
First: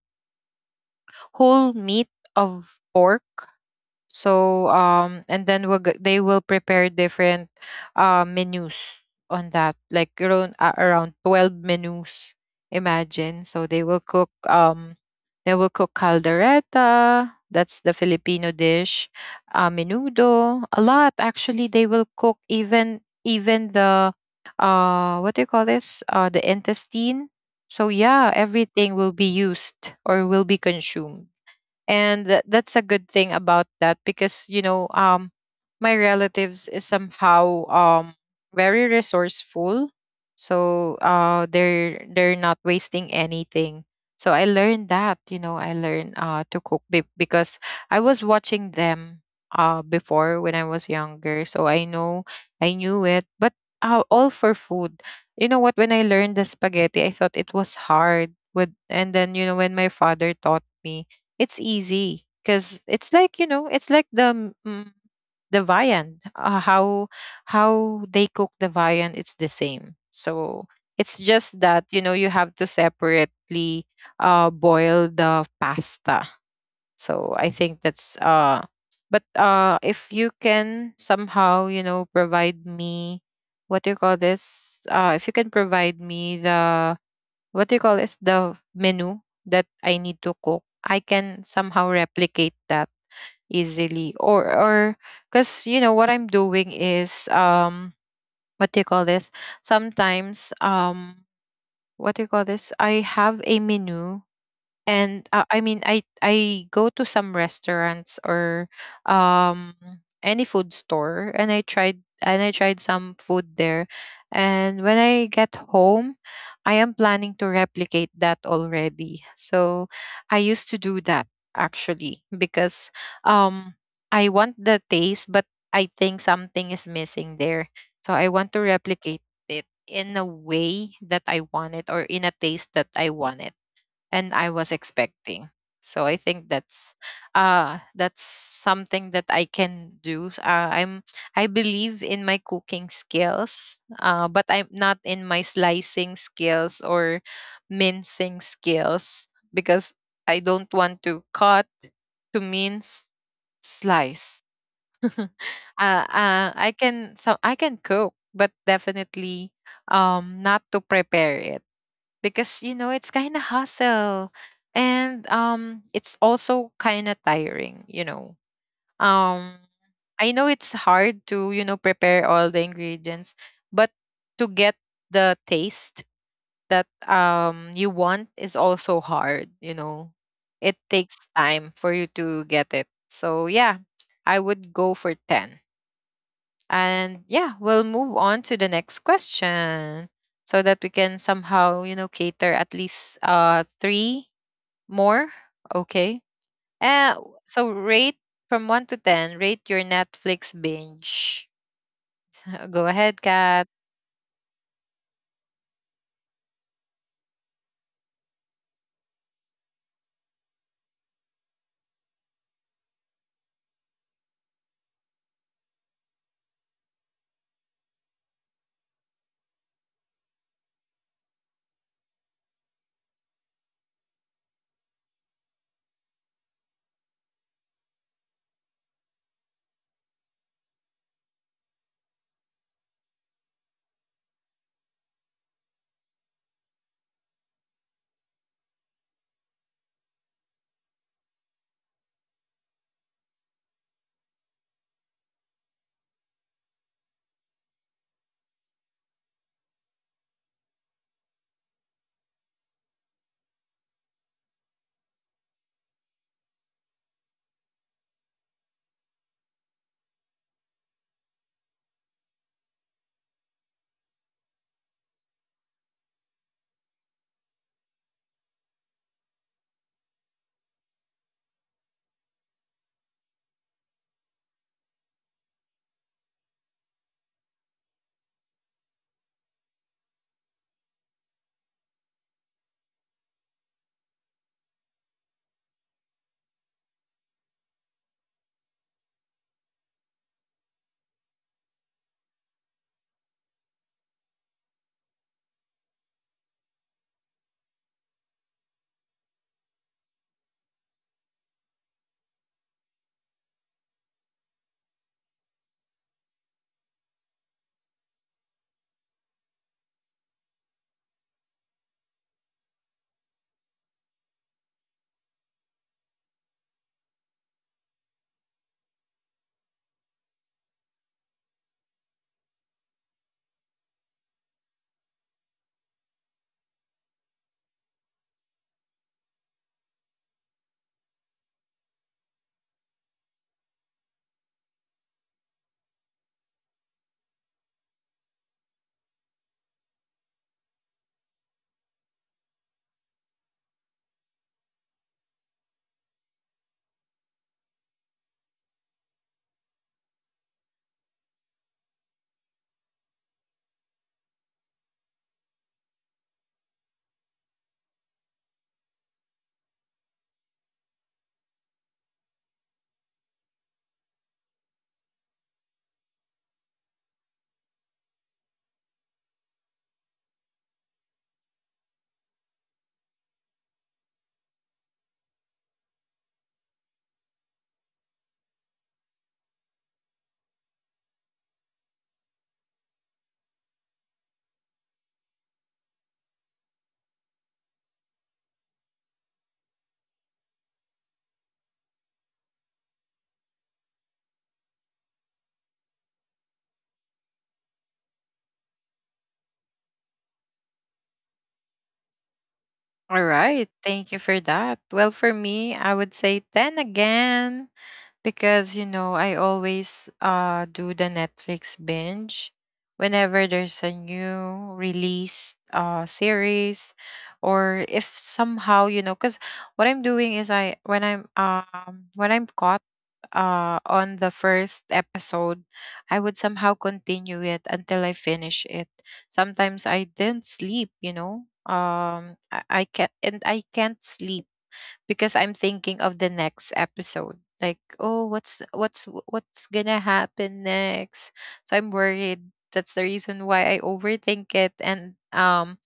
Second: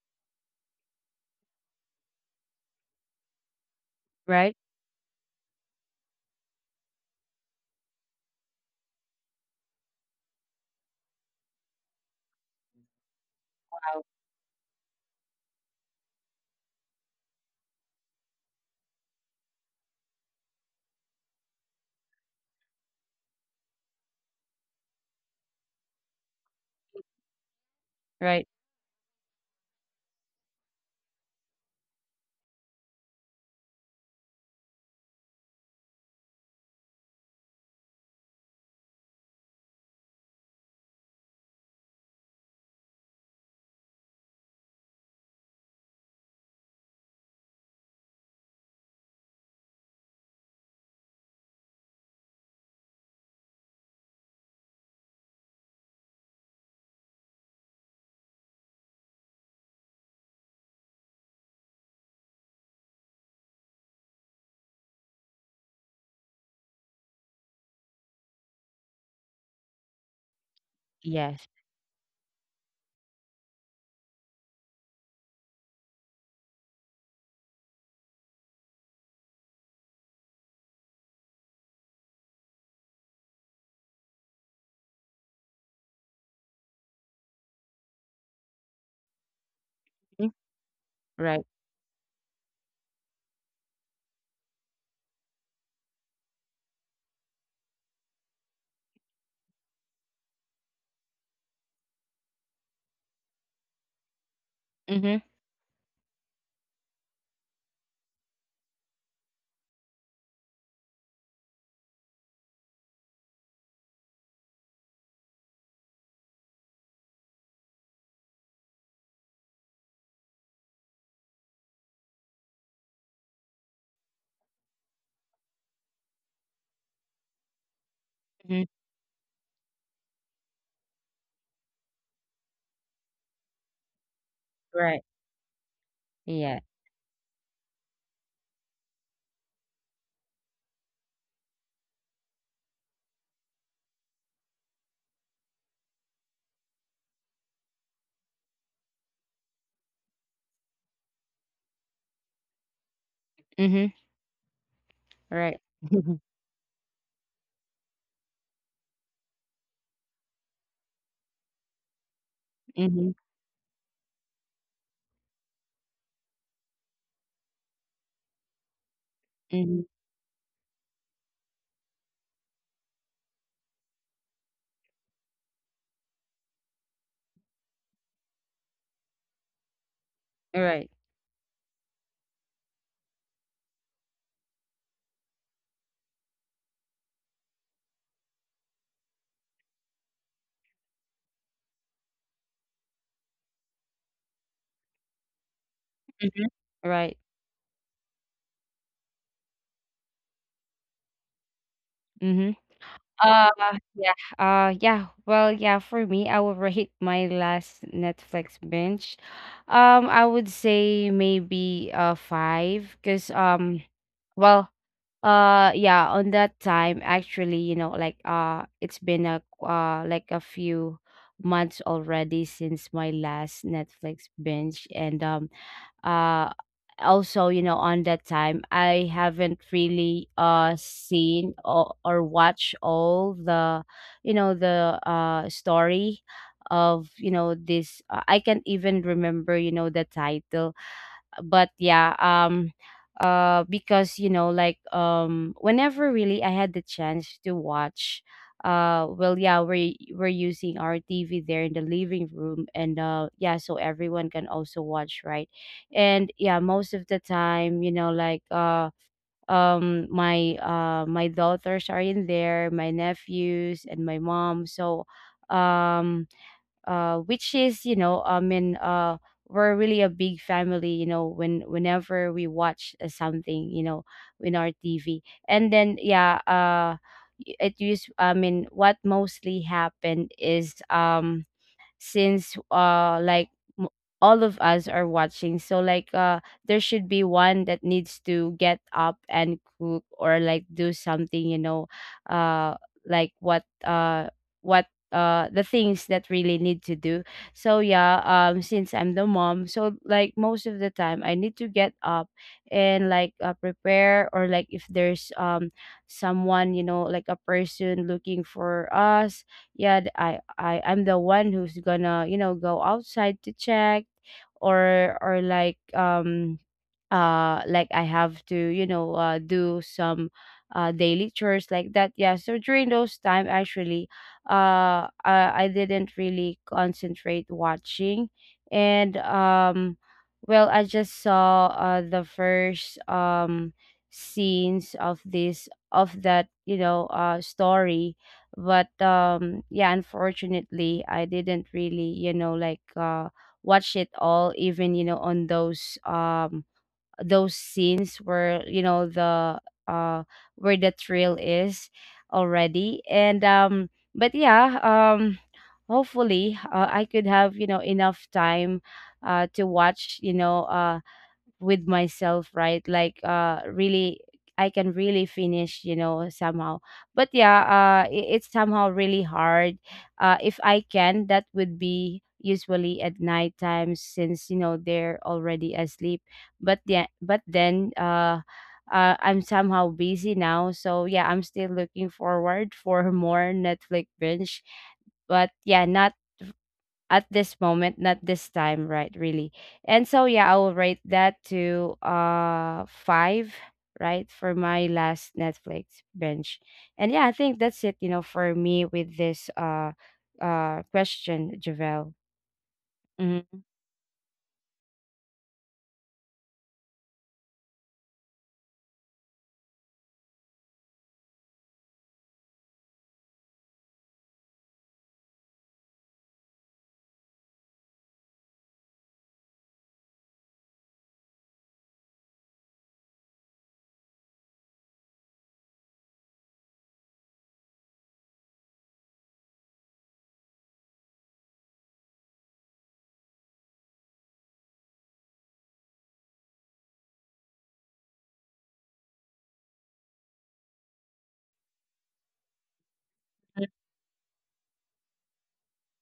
[SPEAKER 1] whole meat of pork.
[SPEAKER 2] Right.
[SPEAKER 1] So and then they will prepare different menus on that, like around 12 menus. Imagine. So they will
[SPEAKER 2] Wow.
[SPEAKER 1] cook um, they will cook caldereta. That's the Filipino dish. Menudo. A lot, actually. They will cook, even the what do you call this, the intestine. So
[SPEAKER 2] Right.
[SPEAKER 1] yeah, everything will be used, or will be consumed. And that's a good thing about that, because you know, my relatives is somehow very resourceful. So they're not wasting anything. So I learned that, you know. I learned to cook because I was watching them before when I was younger. So I know, I knew it. But all for food. You know what, when I learned the spaghetti, I thought it was hard. With, and then you know, when my father taught me, it's easy, because it's like, you know, it's like the viand. How they cook the viand, it's the same. So it's
[SPEAKER 2] Yes.
[SPEAKER 1] just that, you know, you have to separately boil the pasta. So I think that's But if you can somehow, you know, provide me, what do you call this? If you can provide me the, what do you call is, the menu that I need to
[SPEAKER 2] Mhm.
[SPEAKER 1] cook, I can
[SPEAKER 2] Right.
[SPEAKER 1] somehow replicate that easily, or because you know what I'm doing is, what do you call this, sometimes, what do you call this, I have a menu,
[SPEAKER 2] Mm-hmm.
[SPEAKER 1] and I mean, I go to some restaurants or, um any food store, and I tried some food there. And when I get home, I am planning to replicate that already. So I used to do that, actually, because um I want the taste, but I think something is missing there. So I
[SPEAKER 2] Hmm.
[SPEAKER 1] want to replicate it in a way that I want it, or in a taste that I want it, and I was
[SPEAKER 2] Right.
[SPEAKER 1] expecting. So I think
[SPEAKER 2] Yeah.
[SPEAKER 1] that's something that I can do. I believe in my cooking skills, but I'm not in my slicing skills or mincing skills, because I don't want to cut, to mince,
[SPEAKER 2] Mhm.
[SPEAKER 1] slice. uh,
[SPEAKER 2] Right.
[SPEAKER 1] I can so I can cook, but definitely not to prepare it because you know
[SPEAKER 2] Mhm.
[SPEAKER 1] it's kind of hustle and it's also kind of tiring, you know. um
[SPEAKER 2] Mhm.
[SPEAKER 1] I know it's hard to, you know, prepare all the ingredients, but to get the taste that you want is also hard, you know.
[SPEAKER 2] Right.
[SPEAKER 1] It takes time for you to get it, so yeah, I would go for 10. And yeah, we'll move on to the next question so that we can somehow, you know, cater at least three more. Okay.
[SPEAKER 2] Mhm. Right.
[SPEAKER 1] Uh, so rate from one to ten, rate your Netflix binge.
[SPEAKER 2] Mhm.
[SPEAKER 1] Go ahead,
[SPEAKER 2] Uh,
[SPEAKER 1] Kat.
[SPEAKER 2] yeah. Yeah. Well, yeah, for me, I would rate my last Netflix binge. I would say maybe, uh, five, cause, well, yeah, on that time, actually, you know, like, it's been a, like a few months already since my last Netflix binge. And, um uh also, you know, on that time I haven't really, uh, seen or watched all the, you know, the, uh, story of, you know, this, I can't even remember, you know, the title. But yeah, um, because, you know, like, um, whenever really I had the chance to watch, well, yeah, we're using our TV there in the living room. And, yeah, so everyone can also watch, right? And yeah, most of the time, you know, like, uh, my, my daughters are in there, my nephews, and my mom. So, um, which is, you know, I mean, uh, we're really a big family, you know, when whenever we watch, something, you know, in our TV. And then, yeah, it used, I mean, what mostly happened is, um, since, uh, like, m- all of us are watching, so, like, uh, there should be one that needs to get up and cook, or like, do something, you know, uh like, what, what, uh, the things that really need to do. So, yeah, um, since I'm the mom, so like most of the time I need to get up and, like, prepare, or like, if there's, um, someone, you know, like a person looking for us. Yeah, I, I'm the one who's gonna, you know, go outside to check, or like, um, uh, like I have to, you know, do some, uh, daily chores like that. Yeah, so during those time, actually, uh, I didn't really concentrate watching. And, um, well, I just saw, uh, the first, um, scenes of this of that, you know, uh, story. But, um, yeah, unfortunately, I didn't really, you know, like, watch it all, even, you know, on those, um, those scenes where, you know, the, uh where the thrill is already. And, um, but yeah, um, hopefully, I could have, you know, enough time, to watch, you know, uh, with myself, right? Like, uh, really, I can really finish, you know, somehow. But yeah, it's somehow really hard. Uh, if I can, that would be usually at night time, since, you know, they're already asleep. But yeah, but then, I'm somehow busy now. So, yeah, I'm still looking forward for more Netflix binge. But yeah, not at this moment, not this time, right? Really. And so, yeah, I will rate that to, uh, five, right, for my last Netflix binge. And yeah, I think that's it, you know, for me with this, uh, question, Javel.
[SPEAKER 1] All
[SPEAKER 2] Mm-hmm.
[SPEAKER 1] right, thank you for that. Well, for me, I would say 10 again because, you know, I always do the Netflix binge whenever there's a new release series, or if somehow, you know, because what I'm doing is when I'm caught on the first episode, I would somehow continue it until I finish it. Sometimes I didn't sleep, you know. I can't, and I can't sleep because I'm thinking of the next episode. Like, oh, what's gonna happen next? So I'm worried. That's the reason why I overthink it. And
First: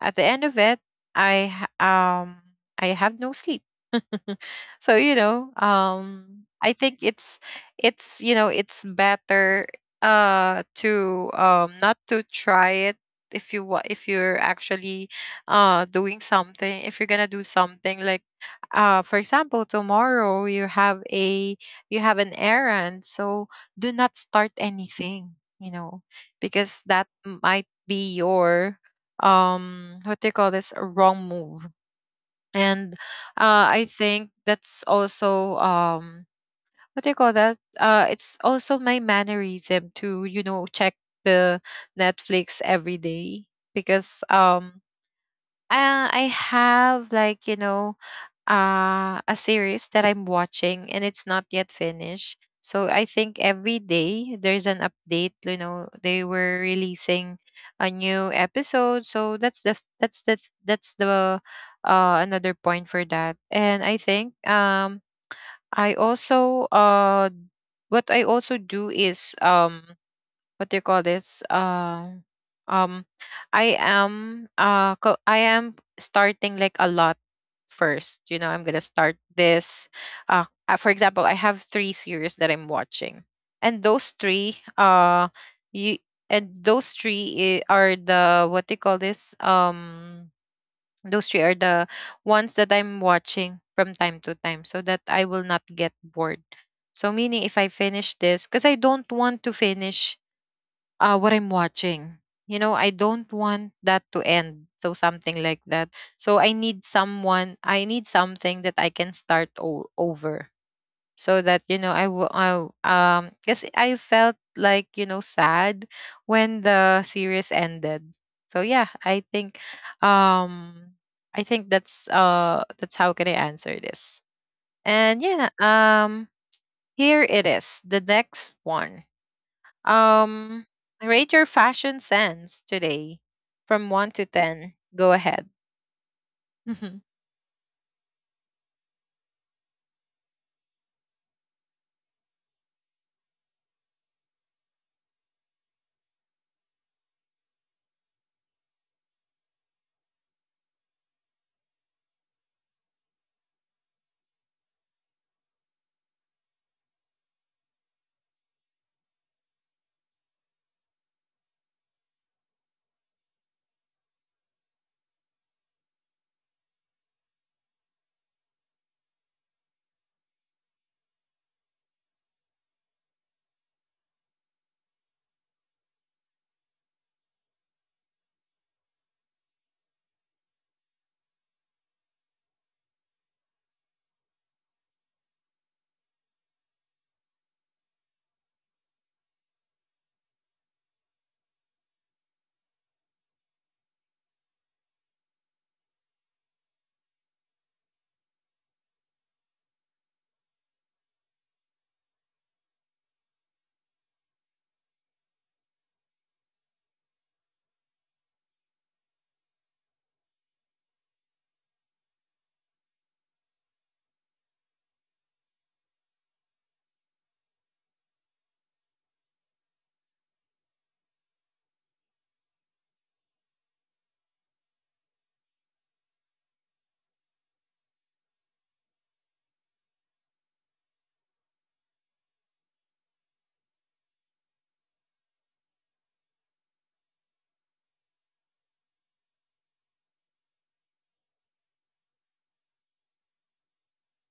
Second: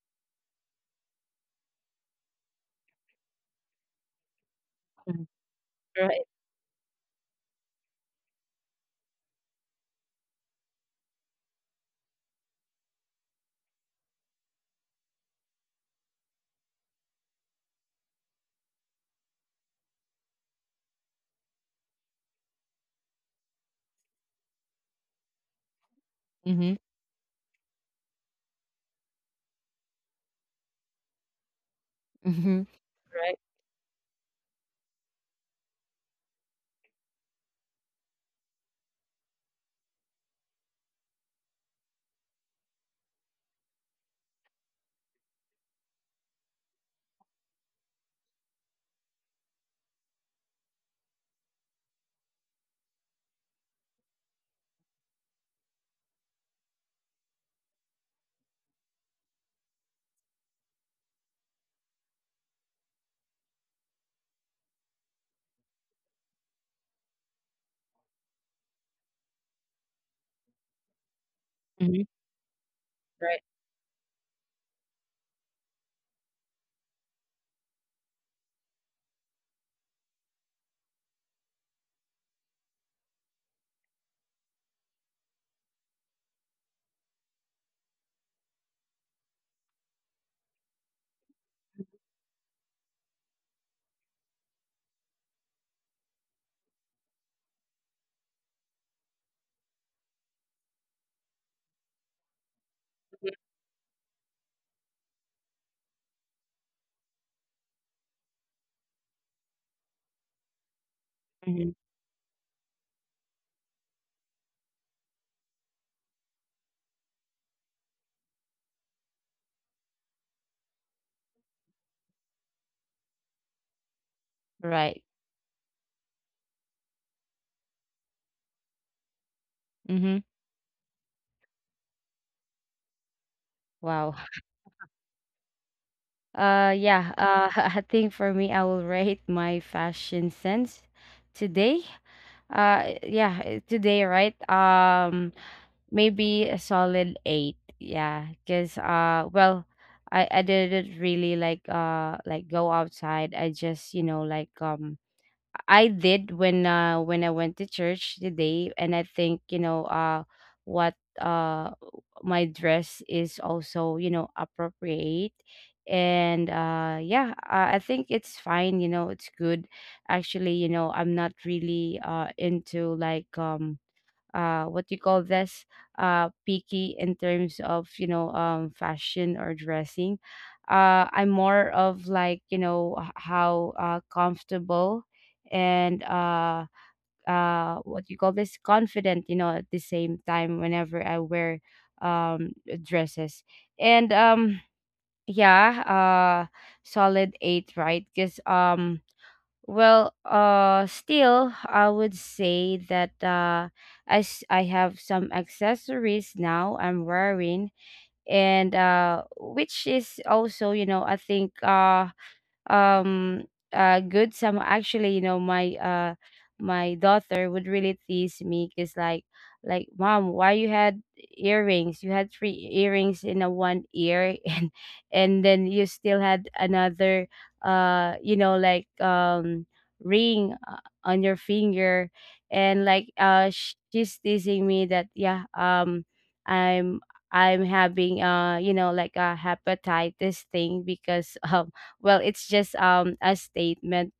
[SPEAKER 1] At the end of it, I ha- um I have no sleep. So, you know,
[SPEAKER 2] Right.
[SPEAKER 1] I think it's you know, it's better to not to try it if if you're actually doing something. If you're gonna do something like for example, tomorrow you have a you have an errand, so do not start anything, you know, because
[SPEAKER 2] Mm-hmm.
[SPEAKER 1] that might be your what do you call this a wrong move.
[SPEAKER 2] Mm-hmm.
[SPEAKER 1] And
[SPEAKER 2] Right.
[SPEAKER 1] I think that's also what do you call that? It's also my mannerism to, you know, check the Netflix every day because I have, like, you know, a series that I'm watching and it's not yet finished. So I think every day there's an update. You know, they were releasing a new episode. So that's the f- that's the th- that's the another point for that. And I think I also what I also do is what do you call this?
[SPEAKER 2] Mm-hmm.
[SPEAKER 1] Um,
[SPEAKER 2] Right.
[SPEAKER 1] I am I am starting, like, a lot first. You know, I'm gonna start this. For example, I have three series that I'm watching, and you those three are the what do you call this? Those three are the ones that I'm watching from time to time, so that I will not get bored. So meaning if I finish this, because I don't want to finish what I'm watching. You know, I don't want that to end. So something like that. So I need someone, I need something that I can start over. So that, you
[SPEAKER 2] Mm-hmm.
[SPEAKER 1] know, I will. Because I felt, like, you know, sad when the series ended. So yeah, um, I think that's how can I answer this. And
[SPEAKER 2] Right.
[SPEAKER 1] yeah, um, Here it is, the next one.
[SPEAKER 2] Mm-hmm.
[SPEAKER 1] Um, rate your fashion sense today from
[SPEAKER 2] Wow.
[SPEAKER 1] 1 to 10. Go ahead.
[SPEAKER 2] Uh, yeah, uh, I think for me I will rate my fashion sense today. Yeah, today, right? Maybe a solid eight. Yeah, because, well, I didn't really like, like go outside. I just, you know, like, um, I did when, when I went to church today. And I think, you know, what uh my dress is also, you know, appropriate. And, yeah, I think it's fine, you know, it's good. Actually, you know, I'm not really, uh, into like, um, uh, what do you call this, picky in terms of, you know, um, fashion or dressing. Uh, I'm more of like, you know, how, uh, comfortable, and, uh, what you call this, confident, you know, at the same time, whenever I wear, um, dresses. And, yeah, solid eight, right? Because, um, well, still, I would say that, I have some accessories now I'm wearing. And, which is also, you know, I think, um uh, good. Some, actually, you know, my, my daughter would really tease me, because like, mom, why you had earrings, you had three earrings in a one ear, and then you still had another, you know, like, um, ring, on your finger. And, like, uh, she's teasing me that, yeah, um, i'm I'm having, uh, you know, like a hepatitis thing, because, um, well, it's just, um, a statement.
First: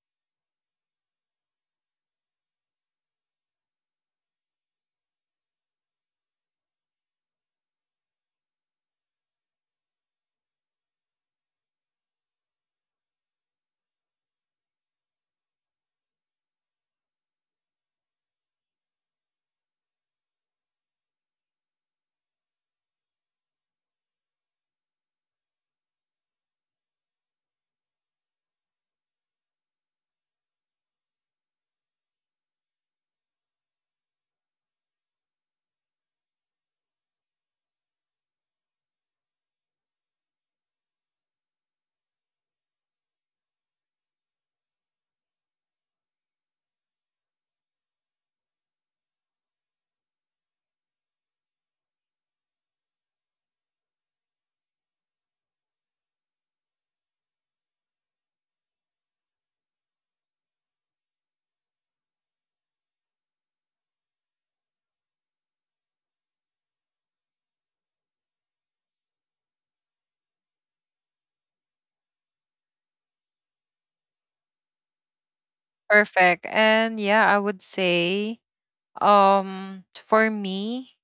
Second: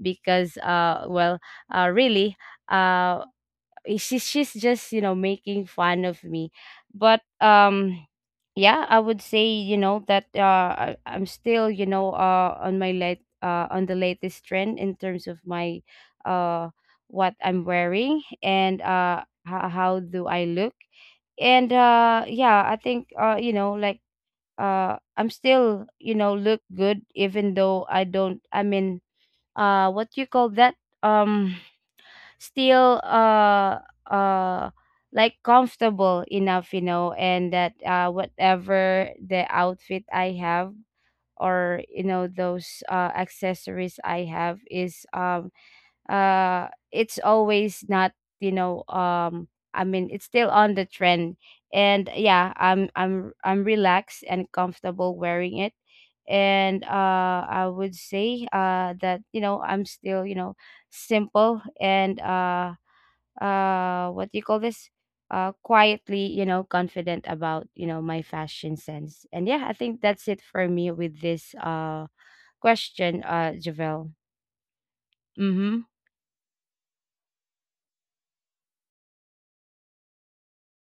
[SPEAKER 2] Because, uh, well, uh, really, uh, she's just, you know, making fun of me. But, um, yeah, I would say, you know, that, uh, I'm still, you know, uh, on my late on the latest trend, in terms of my, uh, what I'm wearing, and, uh, how do I look. And, uh, yeah, I think, uh, you know, like, uh, I'm still, you know, look good, even though I don't, I mean, uh, what you call that? Um, still, uh, like comfortable enough, you know. And that, uh, whatever the outfit I have, or, you know, those, uh, accessories I have, is, um, uh, it's always not, you know, um, I mean, it's still on the trend. And yeah, I'm I'm relaxed and comfortable wearing it. And, uh, I would say, uh, that, you know, I'm still, you know, simple. And, uh, what do you call this, uh, quietly, you know, confident about, you know, my fashion sense. And yeah, I think that's it for me with this, question, uh, Javel. Mm-hmm.
[SPEAKER 1] Perfect. I would say for me,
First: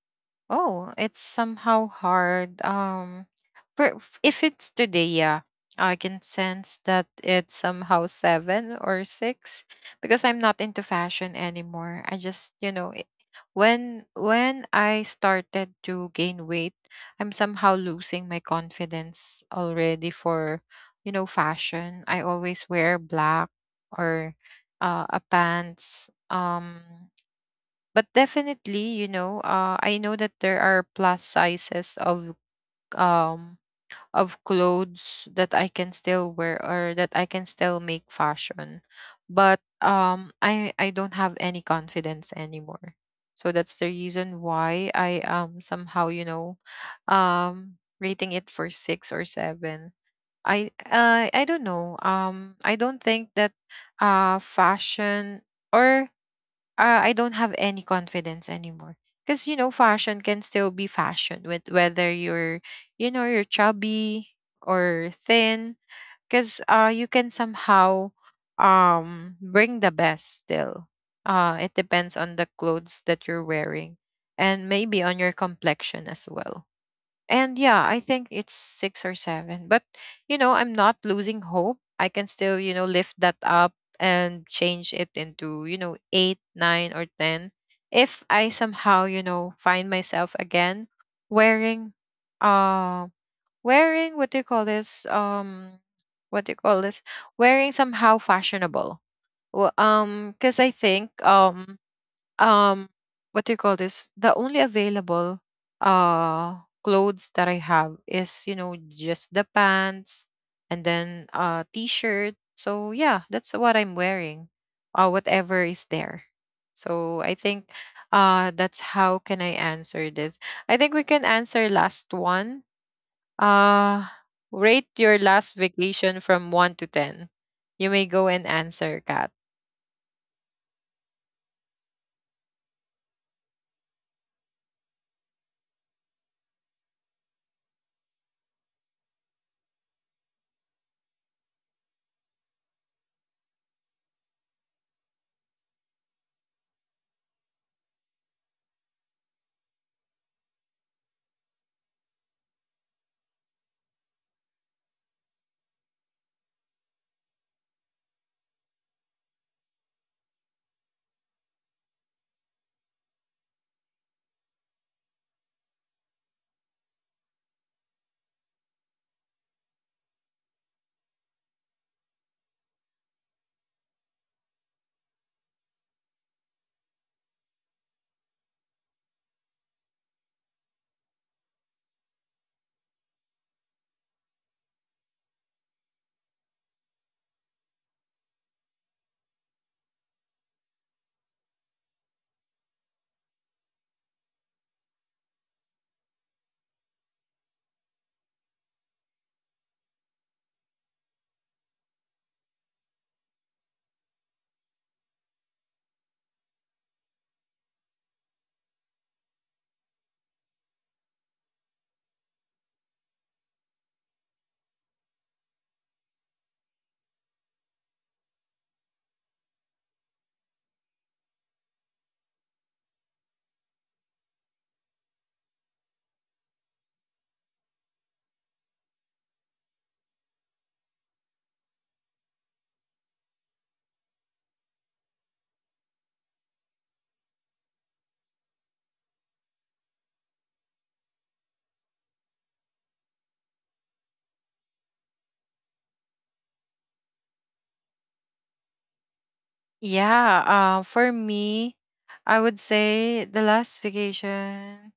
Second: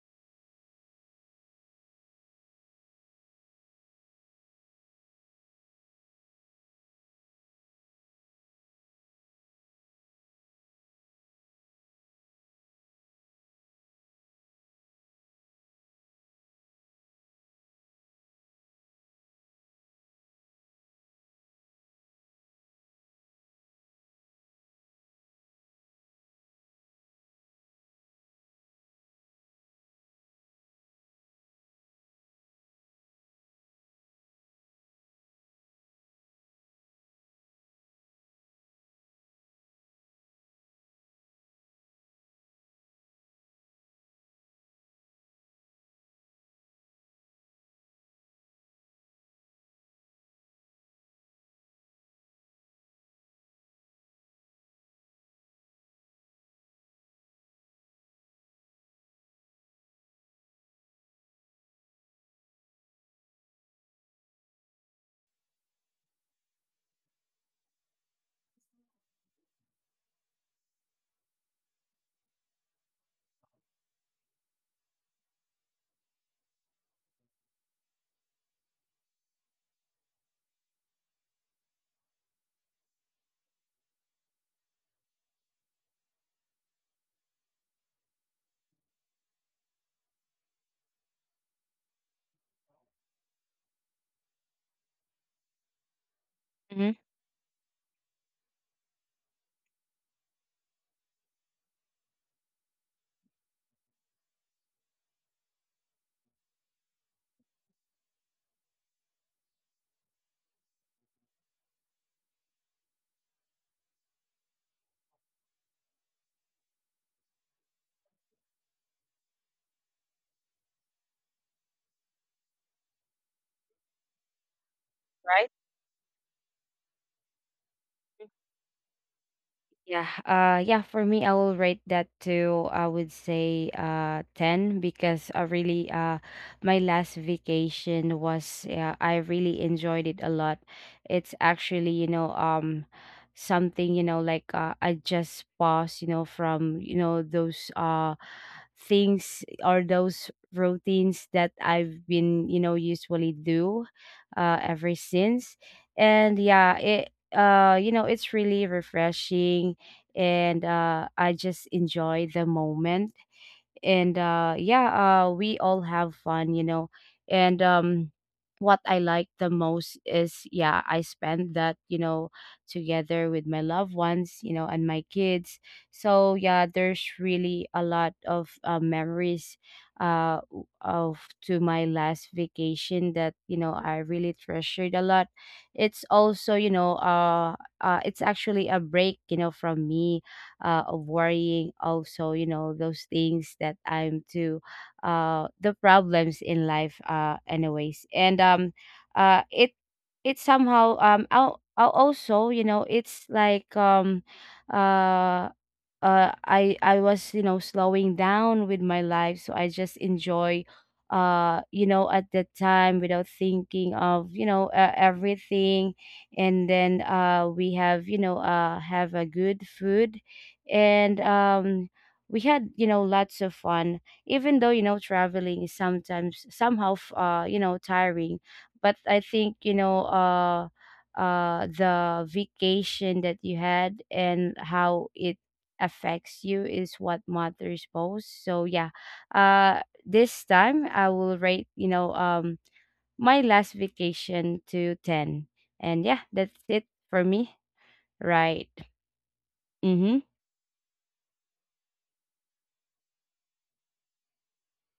[SPEAKER 1] oh, it's somehow hard. If it's today, yeah, I can sense that it's somehow seven or six because I'm not into fashion anymore. I just, you know, when I started to gain weight, I'm somehow losing my confidence already for, you know, fashion. I always wear black or a pants. But definitely, you know, I know that there are plus sizes um of clothes that I can still wear, or that I can still make fashion. But I don't have any confidence anymore. So that's the reason why I somehow, you know, rating it for 6 or 7. I don't know, I don't think that fashion or I don't have any confidence anymore. Because, you know, fashion can still be fashion with whether you're, you know, you're chubby or thin. Because you can somehow bring the best still. It depends on the clothes that you're wearing, and maybe on your complexion as well. And yeah, I think it's six or seven. But, you know, I'm not losing hope. I can still, you know, lift that up and change it into, you know, eight, nine, or 10. If I somehow, you know, find myself again wearing, uh, wearing, what do you call this? What do you
[SPEAKER 2] Mm-hmm.
[SPEAKER 1] call this? Wearing somehow fashionable. Well, because I think, um what do you call this the only available uh clothes that I have is, you know, just the pants and then t-shirt. So yeah, that's what I'm wearing, whatever is there. So I think that's how can I answer this. I think we can answer last one. uh Rate your last
[SPEAKER 2] Right.
[SPEAKER 1] vacation from 1 to 10. You may go and answer, Kat.
[SPEAKER 2] Yeah, uh, yeah, for me I will rate that to, I would say, uh, 10, because I really, uh, my last vacation was, yeah, I really enjoyed it a lot. It's actually, you know, um, something, you know, like, I just pause, you know, from, you know, those, uh, things or those routines that I've been, you know, usually do, ever since. And yeah, it, you know, it's really refreshing. And, I just enjoy the moment. And, yeah, we all have fun, you know. And, what I like the most is, yeah, I spend that, you know, together with my loved ones, you know, and my kids. So yeah, there's really a lot of, memories, of to my last vacation, that, you know, I really treasured a lot. It's also, you know, uh, it's actually a break, you know, from me, of worrying also, you know, those things that I'm to, the problems in life, uh, anyways. And, um, uh, it somehow, um, I'll also, you know, it's like, um uh I was, you know, slowing down with my life, so I just enjoy, uh, you know, at that time without thinking of, you know, everything. And then, uh, we have, you know, have a good food. And, we had, you know, lots of fun, even though, you know, traveling is sometimes somehow you know, tiring. But I think, you know, uh, the vacation that you had and how it affects you is what matters most. So yeah, this time I will rate, you know, um, my last vacation to ten. And yeah, that's it for me. Right. Mm-hmm.
[SPEAKER 1] Yeah, for me, I would say the last vacation,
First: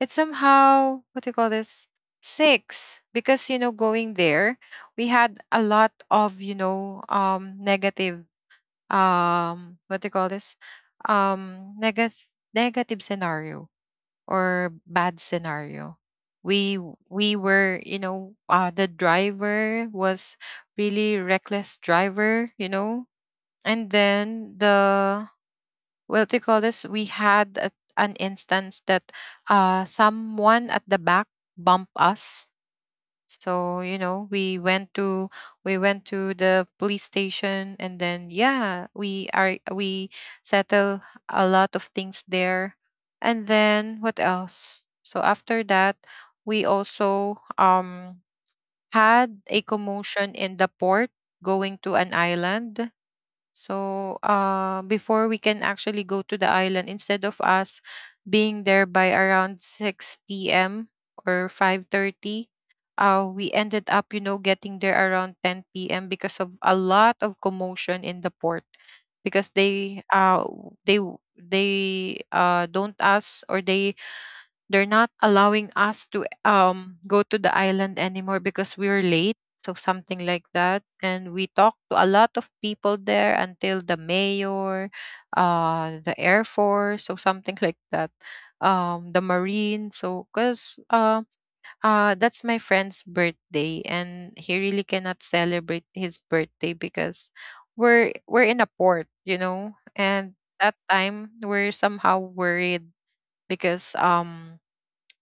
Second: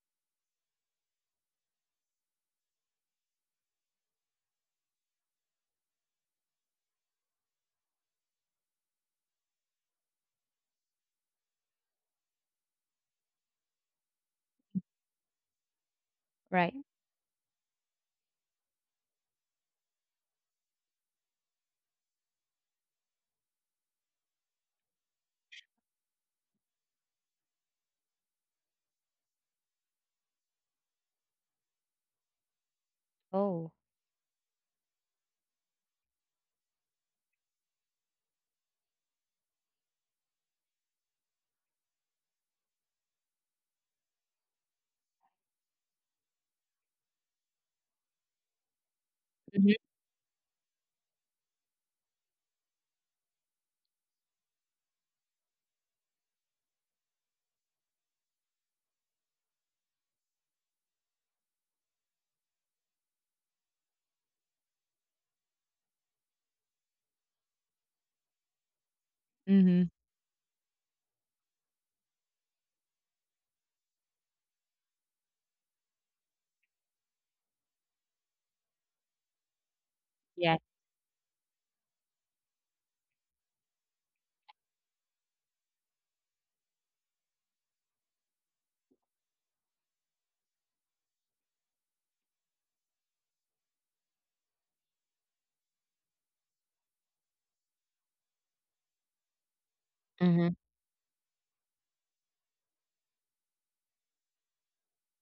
[SPEAKER 1] it's somehow, what do you call this? Six. Because, you know, going there, we had a lot of, you know, negative, what do you call this? Negative, negative scenario or bad scenario.
[SPEAKER 2] Right.
[SPEAKER 1] We we were, you know, the driver was really reckless driver, you know, and then the what do you call this? We had a, an instance that someone at the back bumped us.
[SPEAKER 2] Oh.
[SPEAKER 1] So, you know, we went to the police station, and then yeah, we settle a lot of things there. And then what else? So after that, we also had
[SPEAKER 2] Mm-hmm.
[SPEAKER 1] a commotion in the port going to an island. So before we can actually go to the island, instead of us being there by around 6 p.m. or 5:30, we ended up, you know, getting there around 10 p.m. because of a lot of commotion in the port. Because
[SPEAKER 2] Mm-hmm.
[SPEAKER 1] they don't ask, or they they're not allowing us to go to the island anymore because we were late. So something
[SPEAKER 2] Yes.
[SPEAKER 1] like that. And we talked to a lot of people there, until the mayor, the Air Force, so something like that. The Marine. So because that's my friend's birthday and he really cannot celebrate his birthday because we're in a port, you know, and
[SPEAKER 2] Mm-hmm.
[SPEAKER 1] that time we're somehow worried because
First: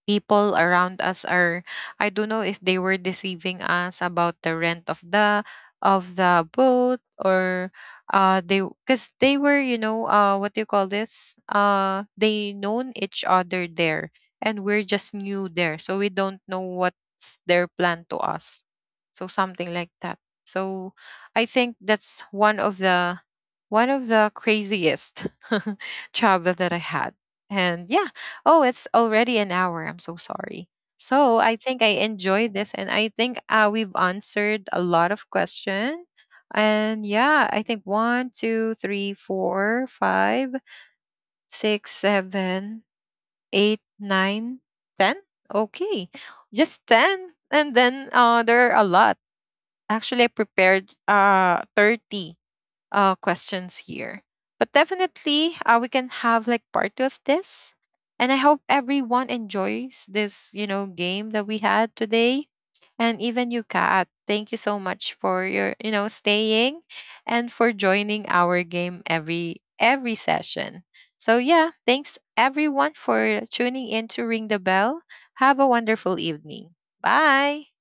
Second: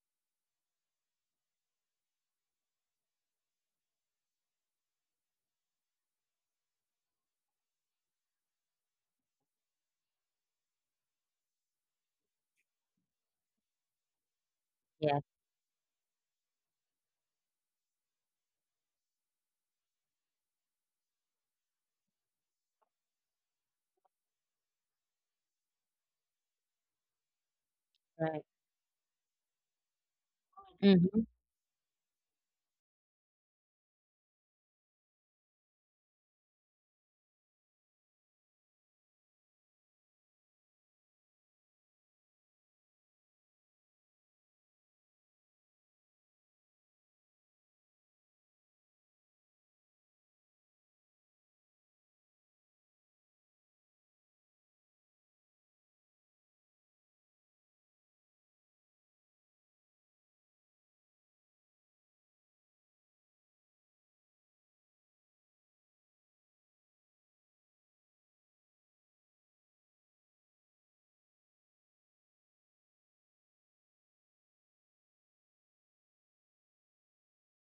[SPEAKER 1] people around us are I don't know if they were deceiving us about the rent of the boat. Or they, because they were, you know, what do you call this they known each other there, and we're
[SPEAKER 2] Yes.
[SPEAKER 1] just new there, so we don't know what's their plan to us. So something like that. So I think that's one of the craziest travel that I had. And yeah,
[SPEAKER 2] Right.
[SPEAKER 1] oh, it's already an hour. I'm so sorry.
[SPEAKER 2] Mm-hmm.
[SPEAKER 1] So I think I enjoyed this, and I think we've answered a lot of questions. And yeah, I think one, two, three, four, five, six, seven, eight, nine, ten. Okay, just ten, and then there are a lot. Actually, I prepared 30 questions here. But definitely, we can have like part two of this. And I hope everyone enjoys this, you know, game that we had today. And even you, Kat, thank you so much for your, you know, staying and for joining our game every session. So yeah, thanks everyone for tuning in to Ring the Bell. Have a wonderful evening. Bye.